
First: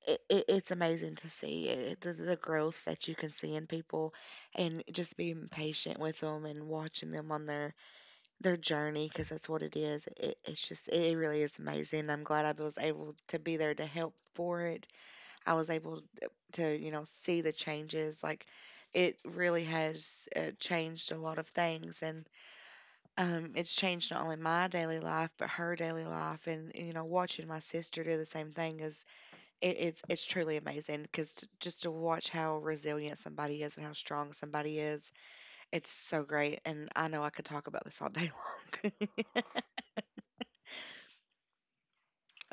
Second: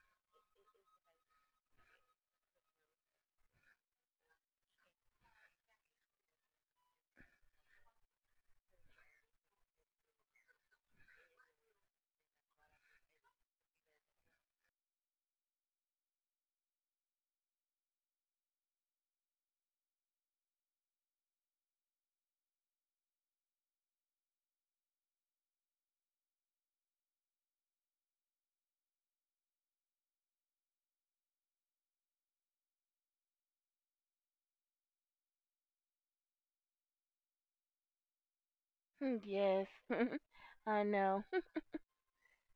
[SPEAKER 1] it, it, it's amazing to see it, the, the growth that you can see in people, and just being patient with them and watching them on their, their journey, because that's what it is. It, it's just, it really is amazing. I'm glad I was able to be there to help for it. I was able to, you know, see the changes. Like it really has uh, changed a lot of things. And um, It's changed not only my daily life but her daily life, and you know, watching my sister do the same thing is it, it's it's truly amazing because just to watch how resilient somebody is and how strong somebody is, it's so great. And I know I could talk about this all day long,
[SPEAKER 2] Yes. I know.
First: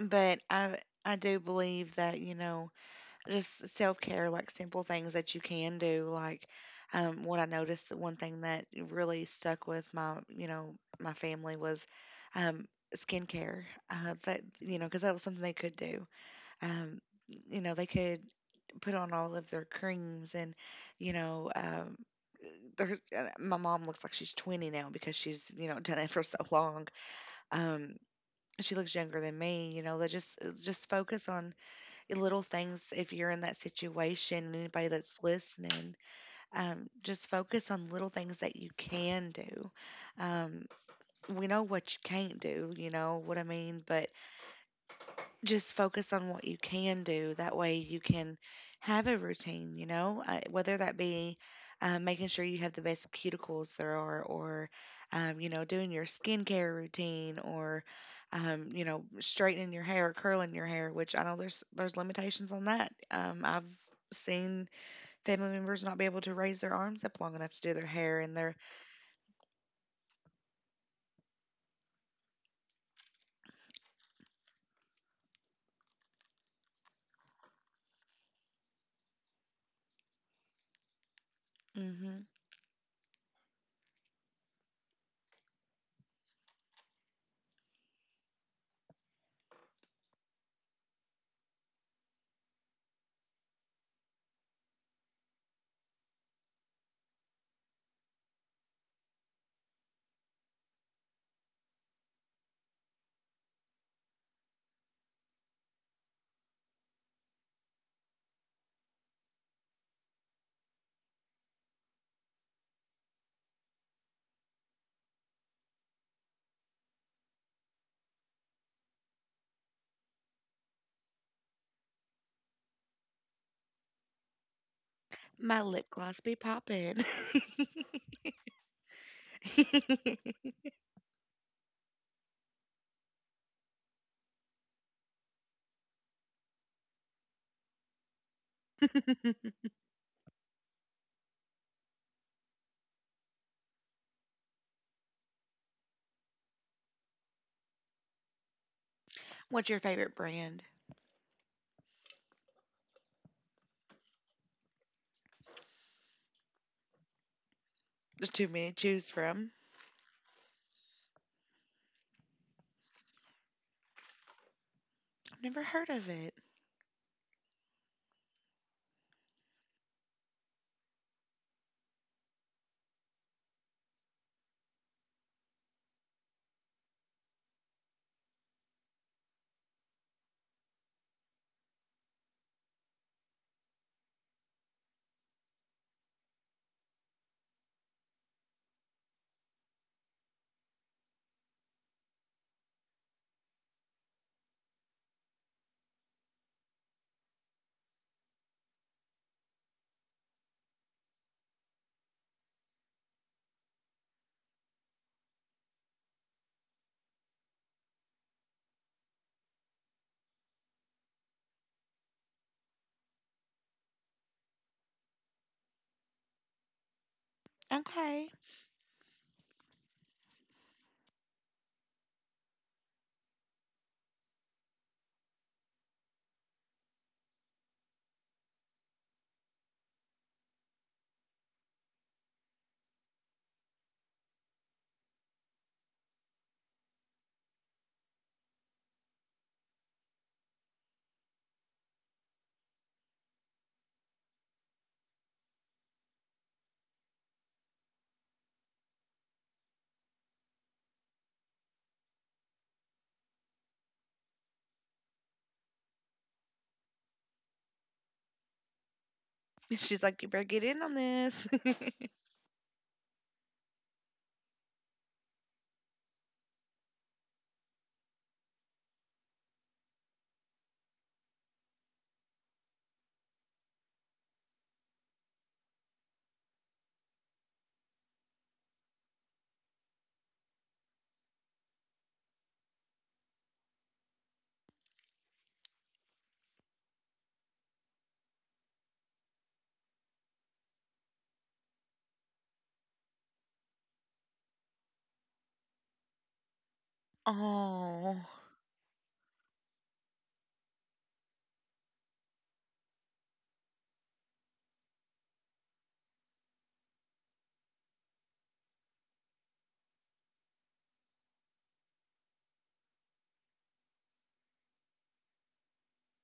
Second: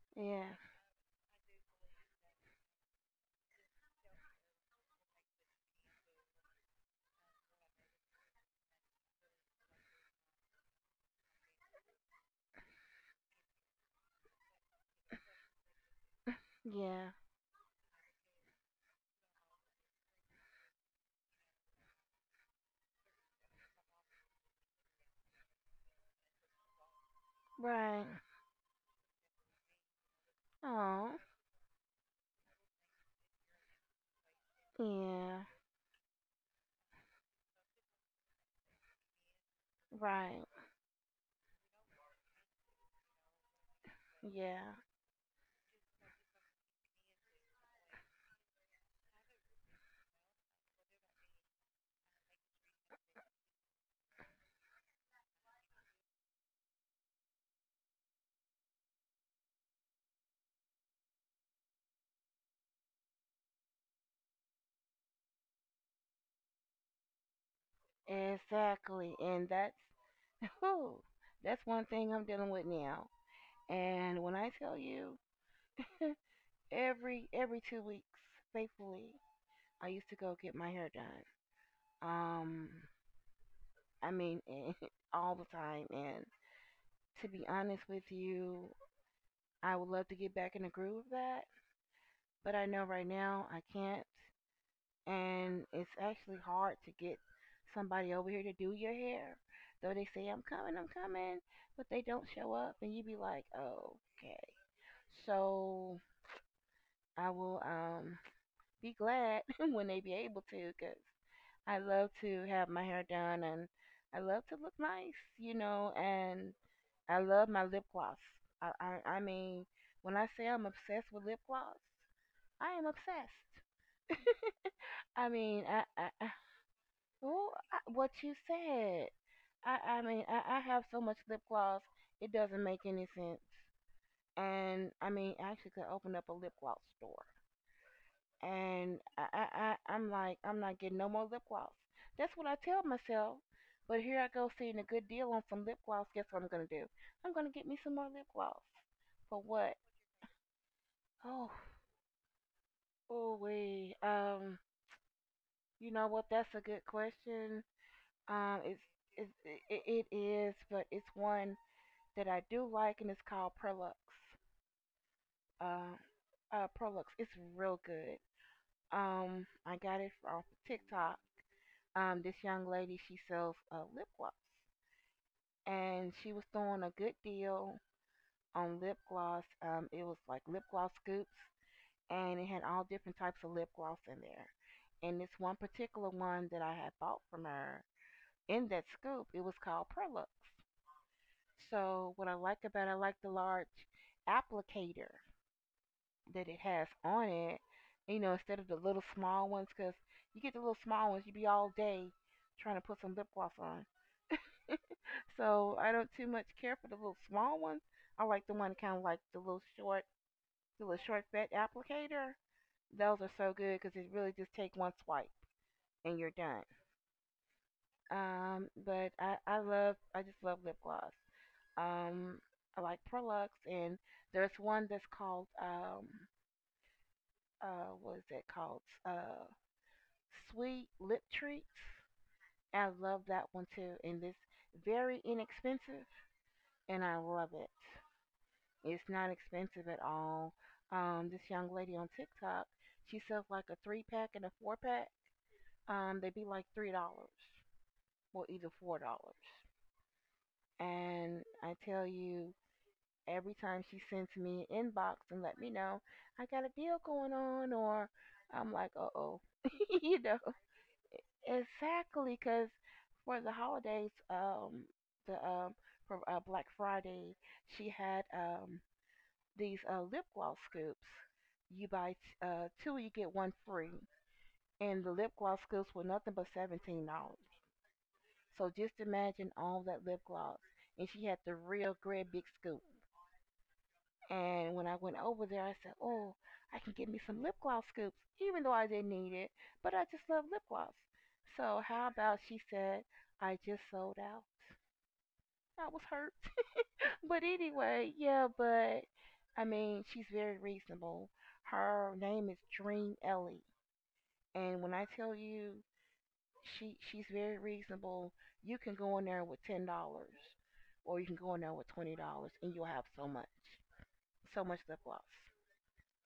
[SPEAKER 1] but
[SPEAKER 2] Yeah.
[SPEAKER 1] I I do believe that you know, just self care, like simple things that you can do. Like um, what I noticed, the one thing that really stuck with my you know my family was um, skincare. Uh, that you know, because that was something they could do. Um,
[SPEAKER 2] Yeah.
[SPEAKER 1] you know, they could put on all of their creams and, you know, um, there's, uh, my mom looks like she's twenty now because she's, you know, done it for so long. Um,
[SPEAKER 2] Right.
[SPEAKER 1] she looks younger than me, you know, they just, uh, just
[SPEAKER 2] Oh.
[SPEAKER 1] focus on little things. If you're in that situation, anybody that's
[SPEAKER 2] Yeah.
[SPEAKER 1] listening, um, just focus on little things that you can do.
[SPEAKER 2] Right.
[SPEAKER 1] Um, we know what you can't do, you know what I mean? But
[SPEAKER 2] Yeah.
[SPEAKER 1] just focus on what you can do. That way you can have a routine, you know, uh, whether that be uh, making sure you have the best cuticles there are, or, um, you know, doing your skincare routine, or um, you know, straightening your hair, curling your hair, which I know there's, there's limitations on that. Um, I've seen family members not be able to raise their arms up long enough to do their hair and their,
[SPEAKER 2] Exactly. And that's whew, that's one thing I'm dealing with now. And when I tell you, every every two weeks, faithfully, I used to go get my hair done.
[SPEAKER 1] hmm.
[SPEAKER 2] Um. I mean, all the time. And to be honest with you, I would love to get back in the groove of that, but I know right now I can't. And it's actually hard to get somebody over here to do your hair. Though they say, I'm coming, I'm coming, but they don't show up. And you be like, oh, okay. So I will um, be glad when they be able to, because I love to have my hair done and I love to look nice, you know, and I love my lip gloss. I, I, I mean, when I say I'm obsessed with lip gloss, I am obsessed. I mean,
[SPEAKER 1] My
[SPEAKER 2] I,
[SPEAKER 1] lip gloss
[SPEAKER 2] I,
[SPEAKER 1] be popping.
[SPEAKER 2] well, I- what you said. I I mean, I, I have so much lip gloss, it doesn't make any sense. And I mean, I actually could open up a lip gloss store. And I, I, I I'm like, I'm not getting no more lip gloss. That's what I tell myself. But here I go seeing a good deal on some lip gloss. Guess what I'm gonna do? I'm gonna get me some more lip gloss. For
[SPEAKER 1] What's
[SPEAKER 2] what?
[SPEAKER 1] your favorite brand?
[SPEAKER 2] Oh, oh wee. Um, you know what? That's a good question.
[SPEAKER 1] There's too
[SPEAKER 2] Um,
[SPEAKER 1] many to
[SPEAKER 2] it's
[SPEAKER 1] choose
[SPEAKER 2] it's
[SPEAKER 1] from.
[SPEAKER 2] it, it it is, but it's one that I do like, and it's called Prolux.
[SPEAKER 1] I've never heard
[SPEAKER 2] Uh,
[SPEAKER 1] of it.
[SPEAKER 2] uh, Prolux. It's real good. Um, I got it off TikTok. Um, this young lady she sells uh, lip gloss, and she was throwing a good deal on lip gloss. Um, it was like lip gloss scoops, and it had all different types of lip gloss in there. And this one particular one that I had bought from her in that scoop, it was called Prolux. So what I like about it, I like the large applicator that it has on it. You know, instead of the little small ones, because you get the little small ones, you be all day trying to put some lip gloss on. So I don't too much care for the little small ones. I like the one kind of like the little short, the little short fat applicator. Those are so good because it really just take one swipe and you're done.
[SPEAKER 1] Okay.
[SPEAKER 2] Um, but I I love I just love lip gloss. Um, I like Prolux and there's one that's called um uh what is it called uh sweet lip treats. I love that one too, and it's very inexpensive, and I love it. It's not expensive at all. Um, this young lady on TikTok, she sells like a three pack and a four pack. Um, they'd be like three dollars, well, either four dollars. And I tell you, every time she sends me an inbox and let me know I got a deal going on, or I'm like, uh oh,
[SPEAKER 1] She's
[SPEAKER 2] you
[SPEAKER 1] like, you
[SPEAKER 2] know.
[SPEAKER 1] better get in on this.
[SPEAKER 2] Exactly, because for the holidays, um, the um, for uh, Black Friday, she had um these uh lip gloss scoops. You buy t- uh two, you get one free, and the lip gloss scoops were nothing but seventeen dollars. So just imagine all that lip gloss, and she had the real great big scoop. And when I went over there, I said, "Oh, I can get me some lip gloss scoops, even though I didn't need it, but I just love lip gloss." So, how about she said, "I just sold out?" I was hurt. But anyway,
[SPEAKER 1] Oh,
[SPEAKER 2] yeah, but I mean, she's very reasonable. Her name is Dream Ellie. And when I tell you she she's very reasonable, you can go in there with ten dollars or you can go in there with twenty dollars and you'll have so much. So much lip gloss.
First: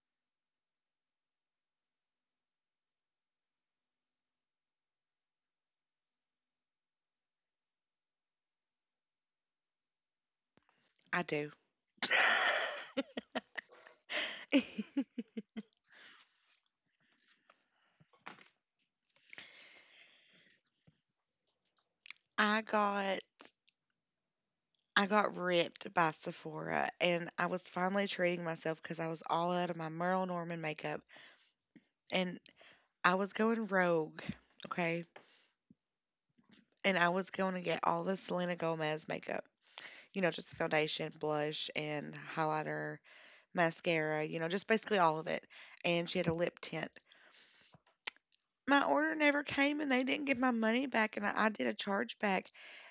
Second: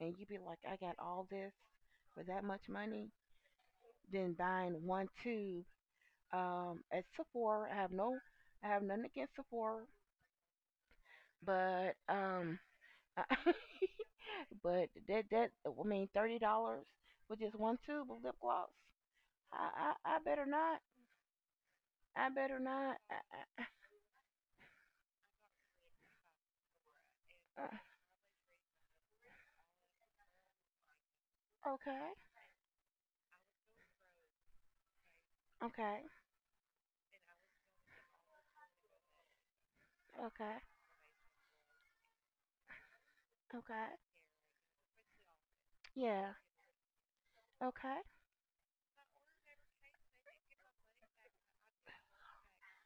[SPEAKER 2] And you be like, I got all this for that much money, than buying one tube um, at Sephora. I have no, I have nothing against Sephora,
[SPEAKER 1] I do.
[SPEAKER 2] but um, but that that I mean thirty dollars for just one tube of lip gloss. I I, I better not. I better
[SPEAKER 1] I
[SPEAKER 2] not.
[SPEAKER 1] got
[SPEAKER 2] I,
[SPEAKER 1] I got ripped by Sephora, and I
[SPEAKER 2] I, uh,
[SPEAKER 1] was finally treating myself because I was all out of my Merle Norman makeup
[SPEAKER 2] okay,
[SPEAKER 1] and I was going rogue, okay?
[SPEAKER 2] okay,
[SPEAKER 1] And I was going to get all the Selena Gomez makeup. You know, just the
[SPEAKER 2] okay,
[SPEAKER 1] foundation, blush, and highlighter,
[SPEAKER 2] okay.
[SPEAKER 1] mascara, you know, just basically all of it. And she had a
[SPEAKER 2] Yeah,
[SPEAKER 1] lip tint.
[SPEAKER 2] okay.
[SPEAKER 1] My order never came and they didn't give my money back, and I, I did a chargeback,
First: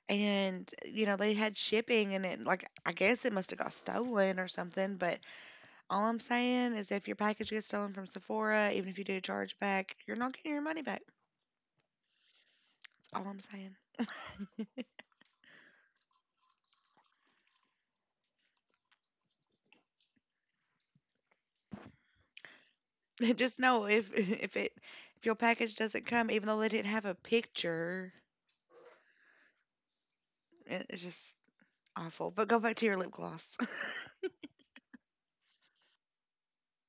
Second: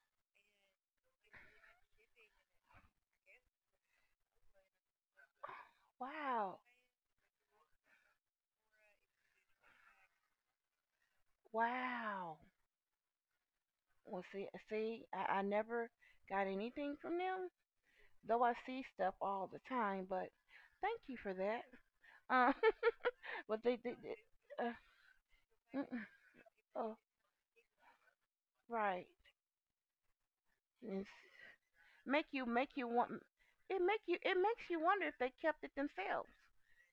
[SPEAKER 1] and you know they had shipping, and it like I guess it must have got stolen or something. But all I'm
[SPEAKER 2] Wow,
[SPEAKER 1] saying is, if your package gets stolen from Sephora, even if you do a chargeback, you're not getting your money back.
[SPEAKER 2] wow.
[SPEAKER 1] That's all I'm saying.
[SPEAKER 2] Well, see, see, I, I never got anything from them, though I see stuff all the time, but thank you for that. Uh,
[SPEAKER 1] Just
[SPEAKER 2] but they
[SPEAKER 1] know,
[SPEAKER 2] did
[SPEAKER 1] if
[SPEAKER 2] it.
[SPEAKER 1] if
[SPEAKER 2] Uh,
[SPEAKER 1] it, if your package doesn't come, even though they didn't
[SPEAKER 2] oh,
[SPEAKER 1] have a picture,
[SPEAKER 2] right.
[SPEAKER 1] it- it's
[SPEAKER 2] It's
[SPEAKER 1] just
[SPEAKER 2] make
[SPEAKER 1] awful.
[SPEAKER 2] you
[SPEAKER 1] But go
[SPEAKER 2] make
[SPEAKER 1] back to
[SPEAKER 2] you
[SPEAKER 1] your lip
[SPEAKER 2] want
[SPEAKER 1] gloss.
[SPEAKER 2] it make you it makes you wonder if they kept it themselves.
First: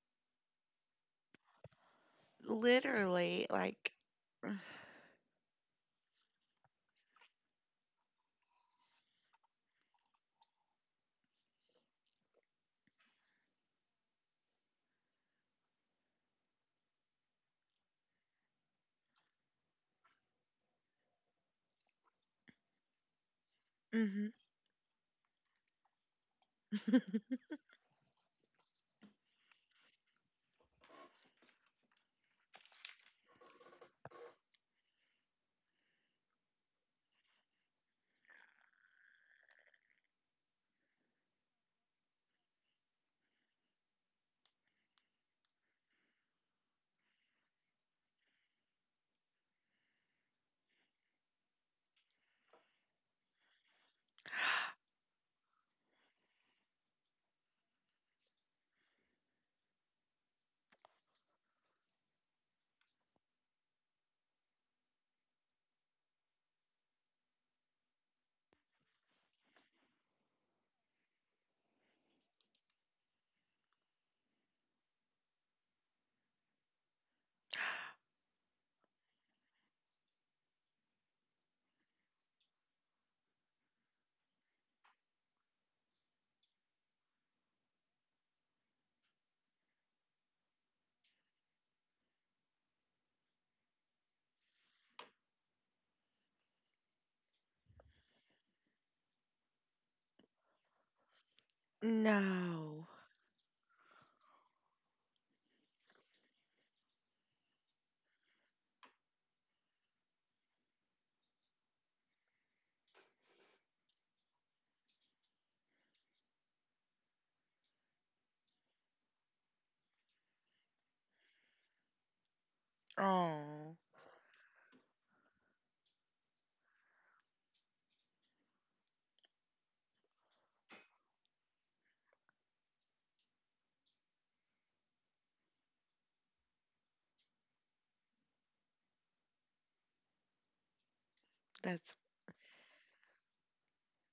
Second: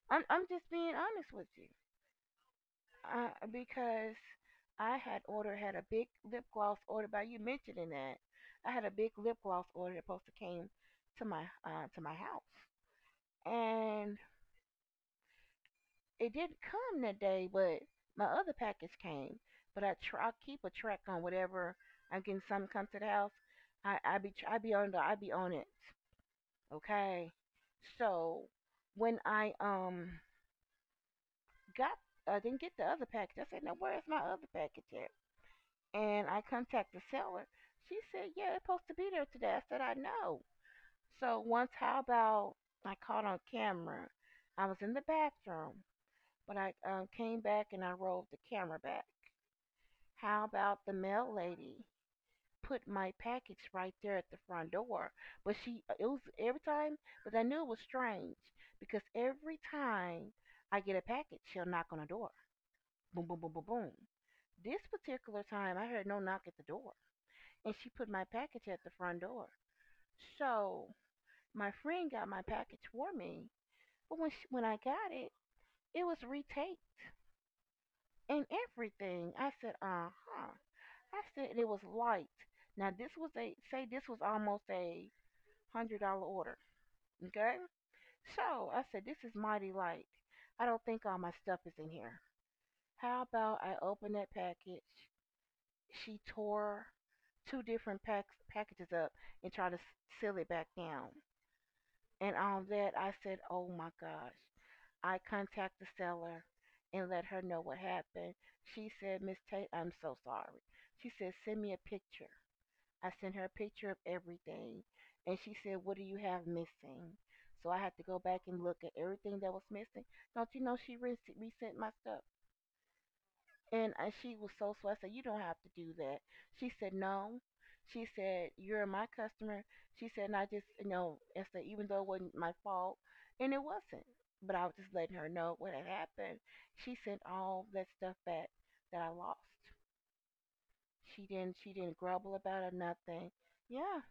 [SPEAKER 2] I'm I'm just being honest with you, uh,
[SPEAKER 1] Literally, like,
[SPEAKER 2] because I had ordered had a big lip gloss ordered by you mentioning that, I had a big lip gloss order that supposed to came to my uh, to my house and it didn't come that day, but my other package came. But I try I keep a track on whatever I'm getting. Something come to the house. I I be
[SPEAKER 1] hmm.
[SPEAKER 2] I be on the I be on it. Okay. So when I um got I didn't get the other package. I said, now where's my other package at? And I contact the seller. She said, "Yeah, it's supposed to be there today." I said, "I know." So once, how about I caught on camera? I was in the bathroom. But I uh, came back and I rolled the camera back. How about the mail lady put my package right there at the front door? But she, uh, it was every time, but I knew it was strange because every time I get a package, she'll knock on the door. Boom, boom, boom, boom, boom. This particular time, I heard no knock at the door, and she put my package at the front door. So my friend got my package for me, but when she, when I got it, it was retaped and everything. I said, uh huh. I said it was light. Now this was a say this was almost a hundred dollar order. Okay? So I said this is mighty light. I don't think all my stuff is in here. How about I open that package? She tore two different packs packages up and tried to seal it back down. And on
[SPEAKER 1] No.
[SPEAKER 2] that I said, "Oh my gosh." I contact the seller and let her know what happened. She said, "Miss Tate, I'm so sorry." She said, "Send me a picture." I sent her a picture of everything, and she said, "What do you have missing?" So I had to go back and look at everything that was missing. Don't you know she re- resent my stuff?
[SPEAKER 1] Oh,
[SPEAKER 2] And uh, she was so sweet. I said, "You don't have to do that." She said, "No." She said, "You're my customer." She said, "And I just, you know, I said, even though it wasn't my fault, and it wasn't, but I was just letting her know what had happened." She sent all that stuff back that I lost. She didn't. She
[SPEAKER 1] that's,
[SPEAKER 2] didn't grumble about it. Nothing. Yeah.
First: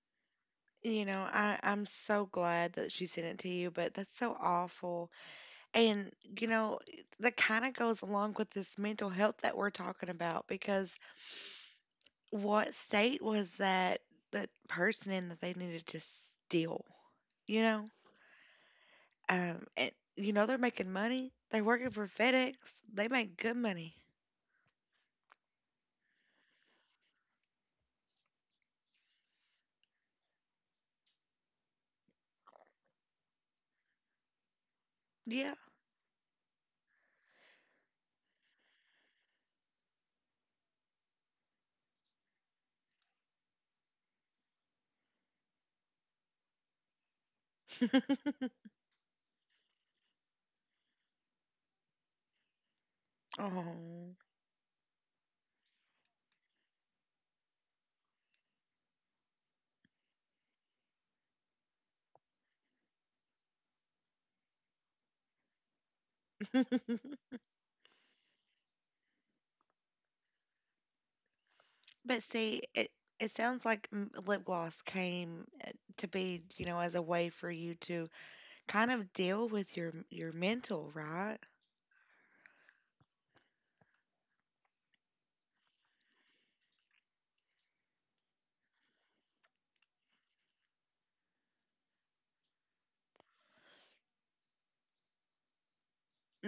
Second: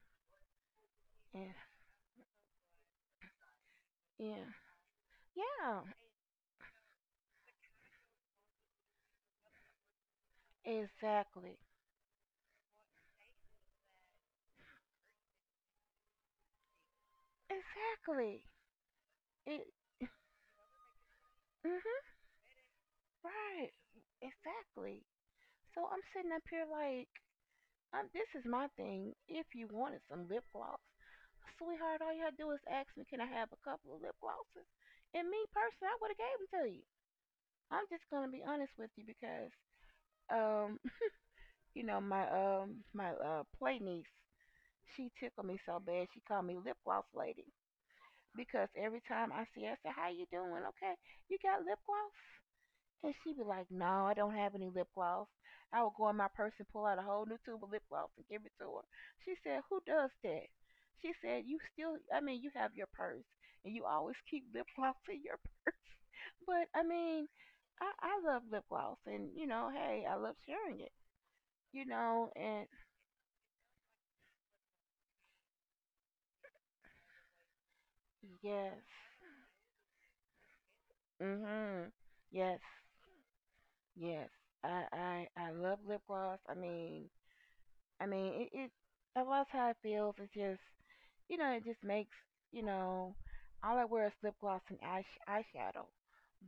[SPEAKER 1] you know,
[SPEAKER 2] And
[SPEAKER 1] I, I'm so glad that she sent it to you, but that's so
[SPEAKER 2] yeah.
[SPEAKER 1] awful.
[SPEAKER 2] Yeah.
[SPEAKER 1] And, you know, that kind of goes along with this mental health that we're talking about, because
[SPEAKER 2] Exactly.
[SPEAKER 1] what state was that that person in, that they needed to steal, you know?
[SPEAKER 2] Exactly. It.
[SPEAKER 1] Um, and, you know, they're making money. They're working for
[SPEAKER 2] Mhm.
[SPEAKER 1] FedEx. They make good
[SPEAKER 2] Right.
[SPEAKER 1] money.
[SPEAKER 2] Exactly. So I'm sitting up here like, um, this is my thing. If you wanted some lip gloss, sweetheart, all you had to do is ask me, can I have a couple of lip glosses? And me
[SPEAKER 1] Yeah.
[SPEAKER 2] personally, I would have gave them to you. I'm just gonna be honest with you because, um, you know my um my uh play niece, she tickled me so bad she called me lip gloss lady, because every time I see her, I say, "How you doing? Okay, you got lip gloss?" And she be like, "No,
[SPEAKER 1] Oh.
[SPEAKER 2] I don't have any lip gloss." I would go in my purse and pull out a whole new tube of lip gloss and give it to her. She said, "Who does that?" She said, "You still, I mean, you have your purse, and you always keep lip gloss in your purse." But I mean, I, I love lip gloss, and you know, hey, I love sharing it. You
[SPEAKER 1] But
[SPEAKER 2] know,
[SPEAKER 1] see,
[SPEAKER 2] and
[SPEAKER 1] it it sounds like m- lip gloss came uh, to be, you know, as a way for you to
[SPEAKER 2] yes,
[SPEAKER 1] kind of deal with your your mental,
[SPEAKER 2] mm
[SPEAKER 1] right?
[SPEAKER 2] mhm, yes. Yes, I I I love lip gloss. I mean, I mean it. It I loves how it feels. It's just you know it just makes you know all I wear is lip gloss and eyes eyeshadow.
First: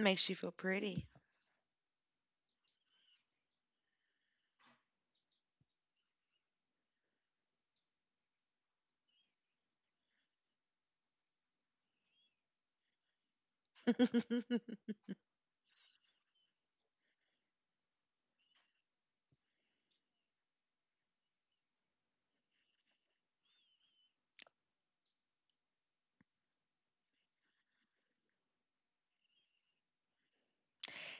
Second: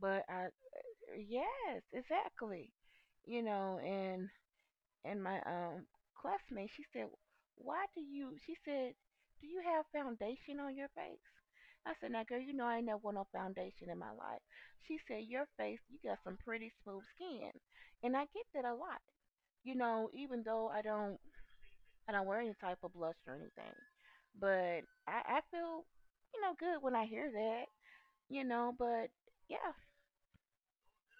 [SPEAKER 2] But
[SPEAKER 1] you
[SPEAKER 2] I
[SPEAKER 1] feel pretty.
[SPEAKER 2] yes, exactly. You know, and and my um classmate, she said, "Why do you?" She said, "Do you have foundation on your face?" I said, "Now, girl, you know I ain't never wore no foundation in my life." She said, "Your face, you got some pretty smooth skin," and I get that a lot. You know, even though I don't, I don't wear any type of blush or anything, but I, I feel, you know, good when I hear that. You know, but yeah,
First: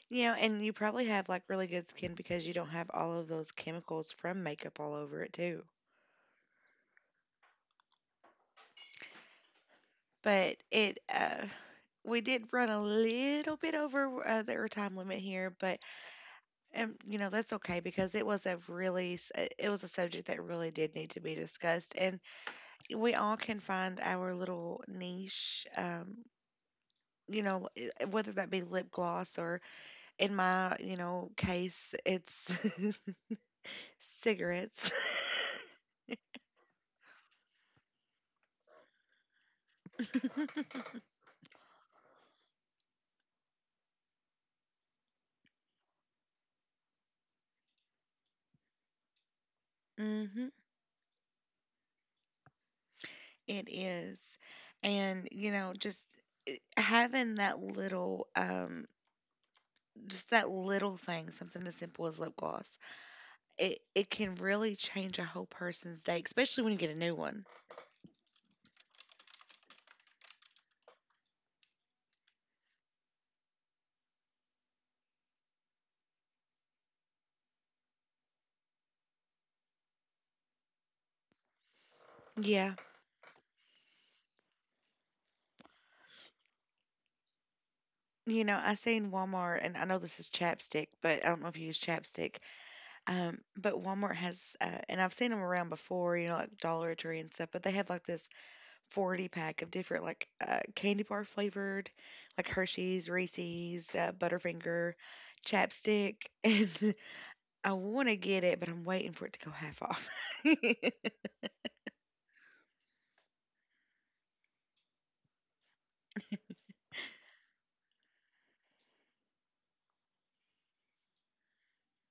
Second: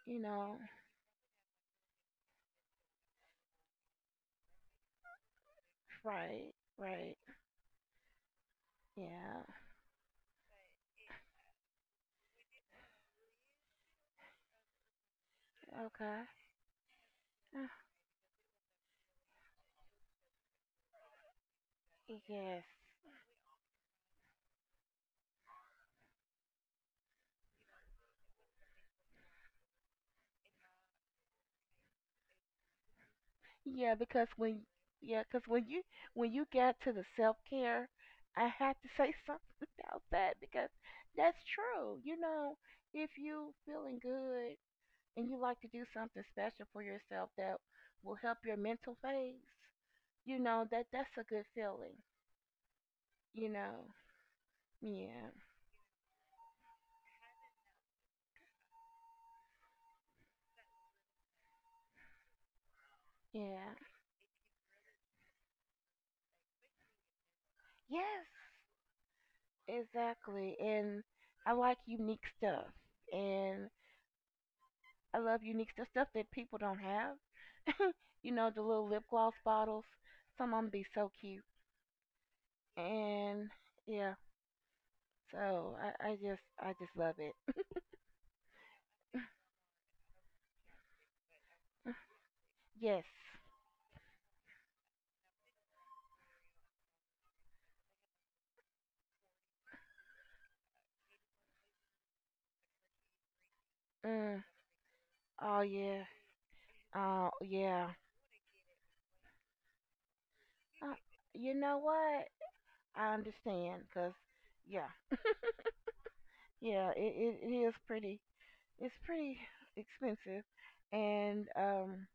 [SPEAKER 2] you
[SPEAKER 1] You know,
[SPEAKER 2] know,
[SPEAKER 1] and you probably have like really good skin because you don't have all of those chemicals from makeup all over it too.
[SPEAKER 2] right, right, yeah,
[SPEAKER 1] But it uh we did run a little bit over uh, the our time limit here. But
[SPEAKER 2] okay,
[SPEAKER 1] um, you know, that's okay, because it was a really s- uh, it was a subject that really did need to be discussed. And
[SPEAKER 2] yes.
[SPEAKER 1] we all can find our little niche, um you know, I- whether that be lip gloss or, in my you know case, it's
[SPEAKER 2] Yeah, because when
[SPEAKER 1] cigarettes.
[SPEAKER 2] yeah, 'cause when you when you got to the self care, I had to say something about that because that's true. You know, if you feeling good and you like to do something special for yourself that will help your mental phase, you
[SPEAKER 1] Mhm.
[SPEAKER 2] know that that's a good feeling. You
[SPEAKER 1] It
[SPEAKER 2] know,
[SPEAKER 1] is. And
[SPEAKER 2] yeah,
[SPEAKER 1] you know, just having that little um just that little thing, something as simple as lip gloss,
[SPEAKER 2] yeah,
[SPEAKER 1] it it can really change a whole person's day, especially when you get a new one.
[SPEAKER 2] yes, exactly. And I like unique stuff, and I love unique stuff stuff that people don't have. You know, the little lip gloss bottles. Some of them be so cute. And yeah, so I, I just I just love it.
[SPEAKER 1] You know, I say in Walmart, and I know this is chapstick, but I don't know if you use chapstick.
[SPEAKER 2] Yes.
[SPEAKER 1] Um, but Walmart has, uh, and I've seen them around before, you know, like Dollar Tree and stuff, but they have like this forty pack of different, like, uh, candy bar flavored, like Hershey's, Reese's, uh,
[SPEAKER 2] Mm.
[SPEAKER 1] Butterfinger,
[SPEAKER 2] Oh yeah.
[SPEAKER 1] chapstick.
[SPEAKER 2] Oh
[SPEAKER 1] And I
[SPEAKER 2] yeah.
[SPEAKER 1] want to get it, but I'm waiting for it to go half off.
[SPEAKER 2] Uh, you know what? I understand, cause yeah, yeah. It, it it is pretty. It's pretty expensive, and um,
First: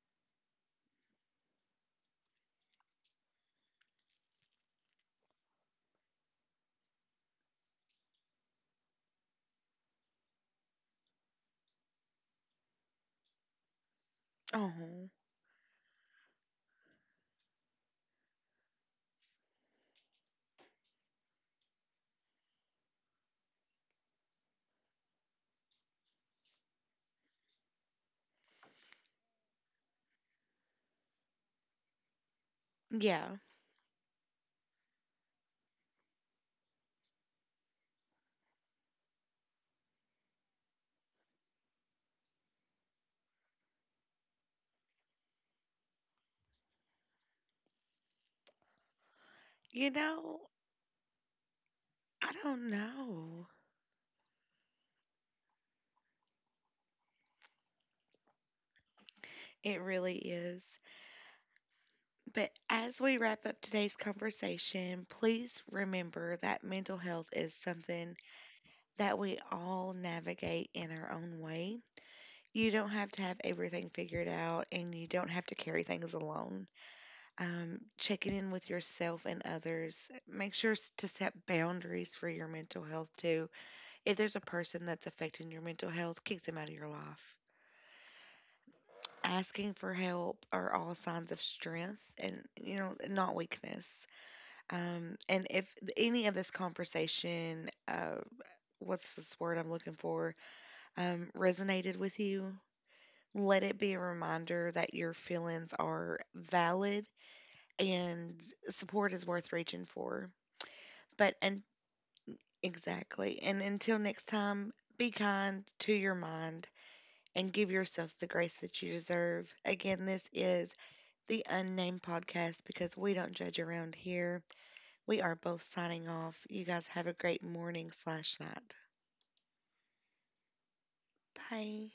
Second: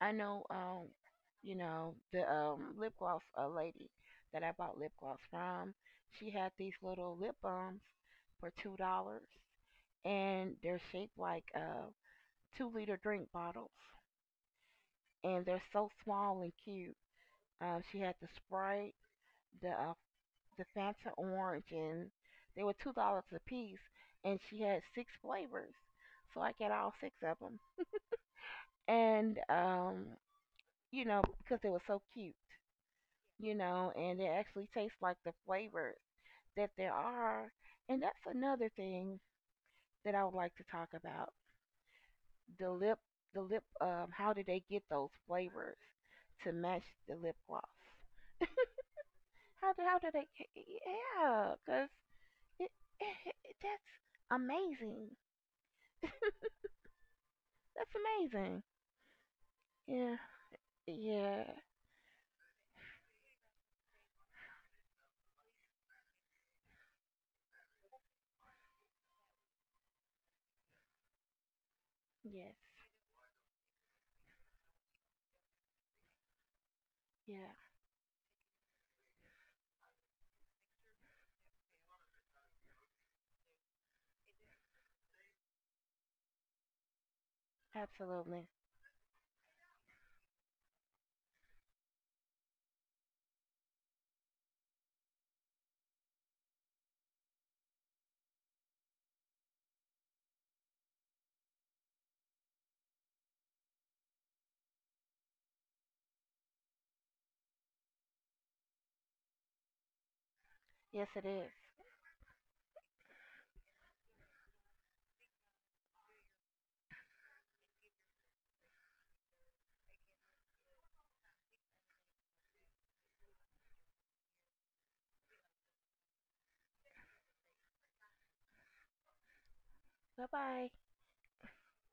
[SPEAKER 2] I know, um, you know, the um, lip gloss uh, lady that I bought lip gloss from, she had these little lip balms for two dollars and they're shaped like uh, two liter drink bottles,
[SPEAKER 1] Oh,
[SPEAKER 2] and they're so small and cute. Um, she had the Sprite, the, uh, the Fanta Orange, and they were two dollars a piece, and she had six flavors. So I got all six of them. And, um, you know, because they were so cute.
[SPEAKER 1] yeah.
[SPEAKER 2] You know, and it actually tastes like the flavors that there are. And that's another thing that I would like to talk about. The lip, the lip, um, how do they get those flavors to match the lip gloss? How do,
[SPEAKER 1] You
[SPEAKER 2] how do they,
[SPEAKER 1] know,
[SPEAKER 2] yeah, because
[SPEAKER 1] I don't
[SPEAKER 2] it, it,
[SPEAKER 1] know.
[SPEAKER 2] it, that's amazing. That's amazing.
[SPEAKER 1] It really
[SPEAKER 2] Yeah,
[SPEAKER 1] is.
[SPEAKER 2] yeah,
[SPEAKER 1] But as we wrap up today's conversation, please remember that mental health is something that we all navigate in our own way.
[SPEAKER 2] yes,
[SPEAKER 1] You don't have to have everything figured out, and you don't have to carry things alone.
[SPEAKER 2] yeah,
[SPEAKER 1] Um, checking in with yourself and others. Make sure s- to set boundaries for your mental health too. If there's a person that's affecting your mental health, kick them out of your life.
[SPEAKER 2] absolutely.
[SPEAKER 1] Asking for help are all signs of strength and, you know, not weakness. Um, and if any of this conversation, uh, what's this word I'm looking for, um, resonated with you, let it be a reminder that your feelings are valid and support is worth reaching for.
[SPEAKER 2] Yes, it
[SPEAKER 1] But,
[SPEAKER 2] is.
[SPEAKER 1] and exactly. And until next time, be kind to your mind, and give yourself the grace that you deserve. Again, this is the Unnamed Podcast, because we don't judge around here. We are both signing off. You guys have a great morning slash night.
[SPEAKER 2] Bye bye.
[SPEAKER 1] Bye.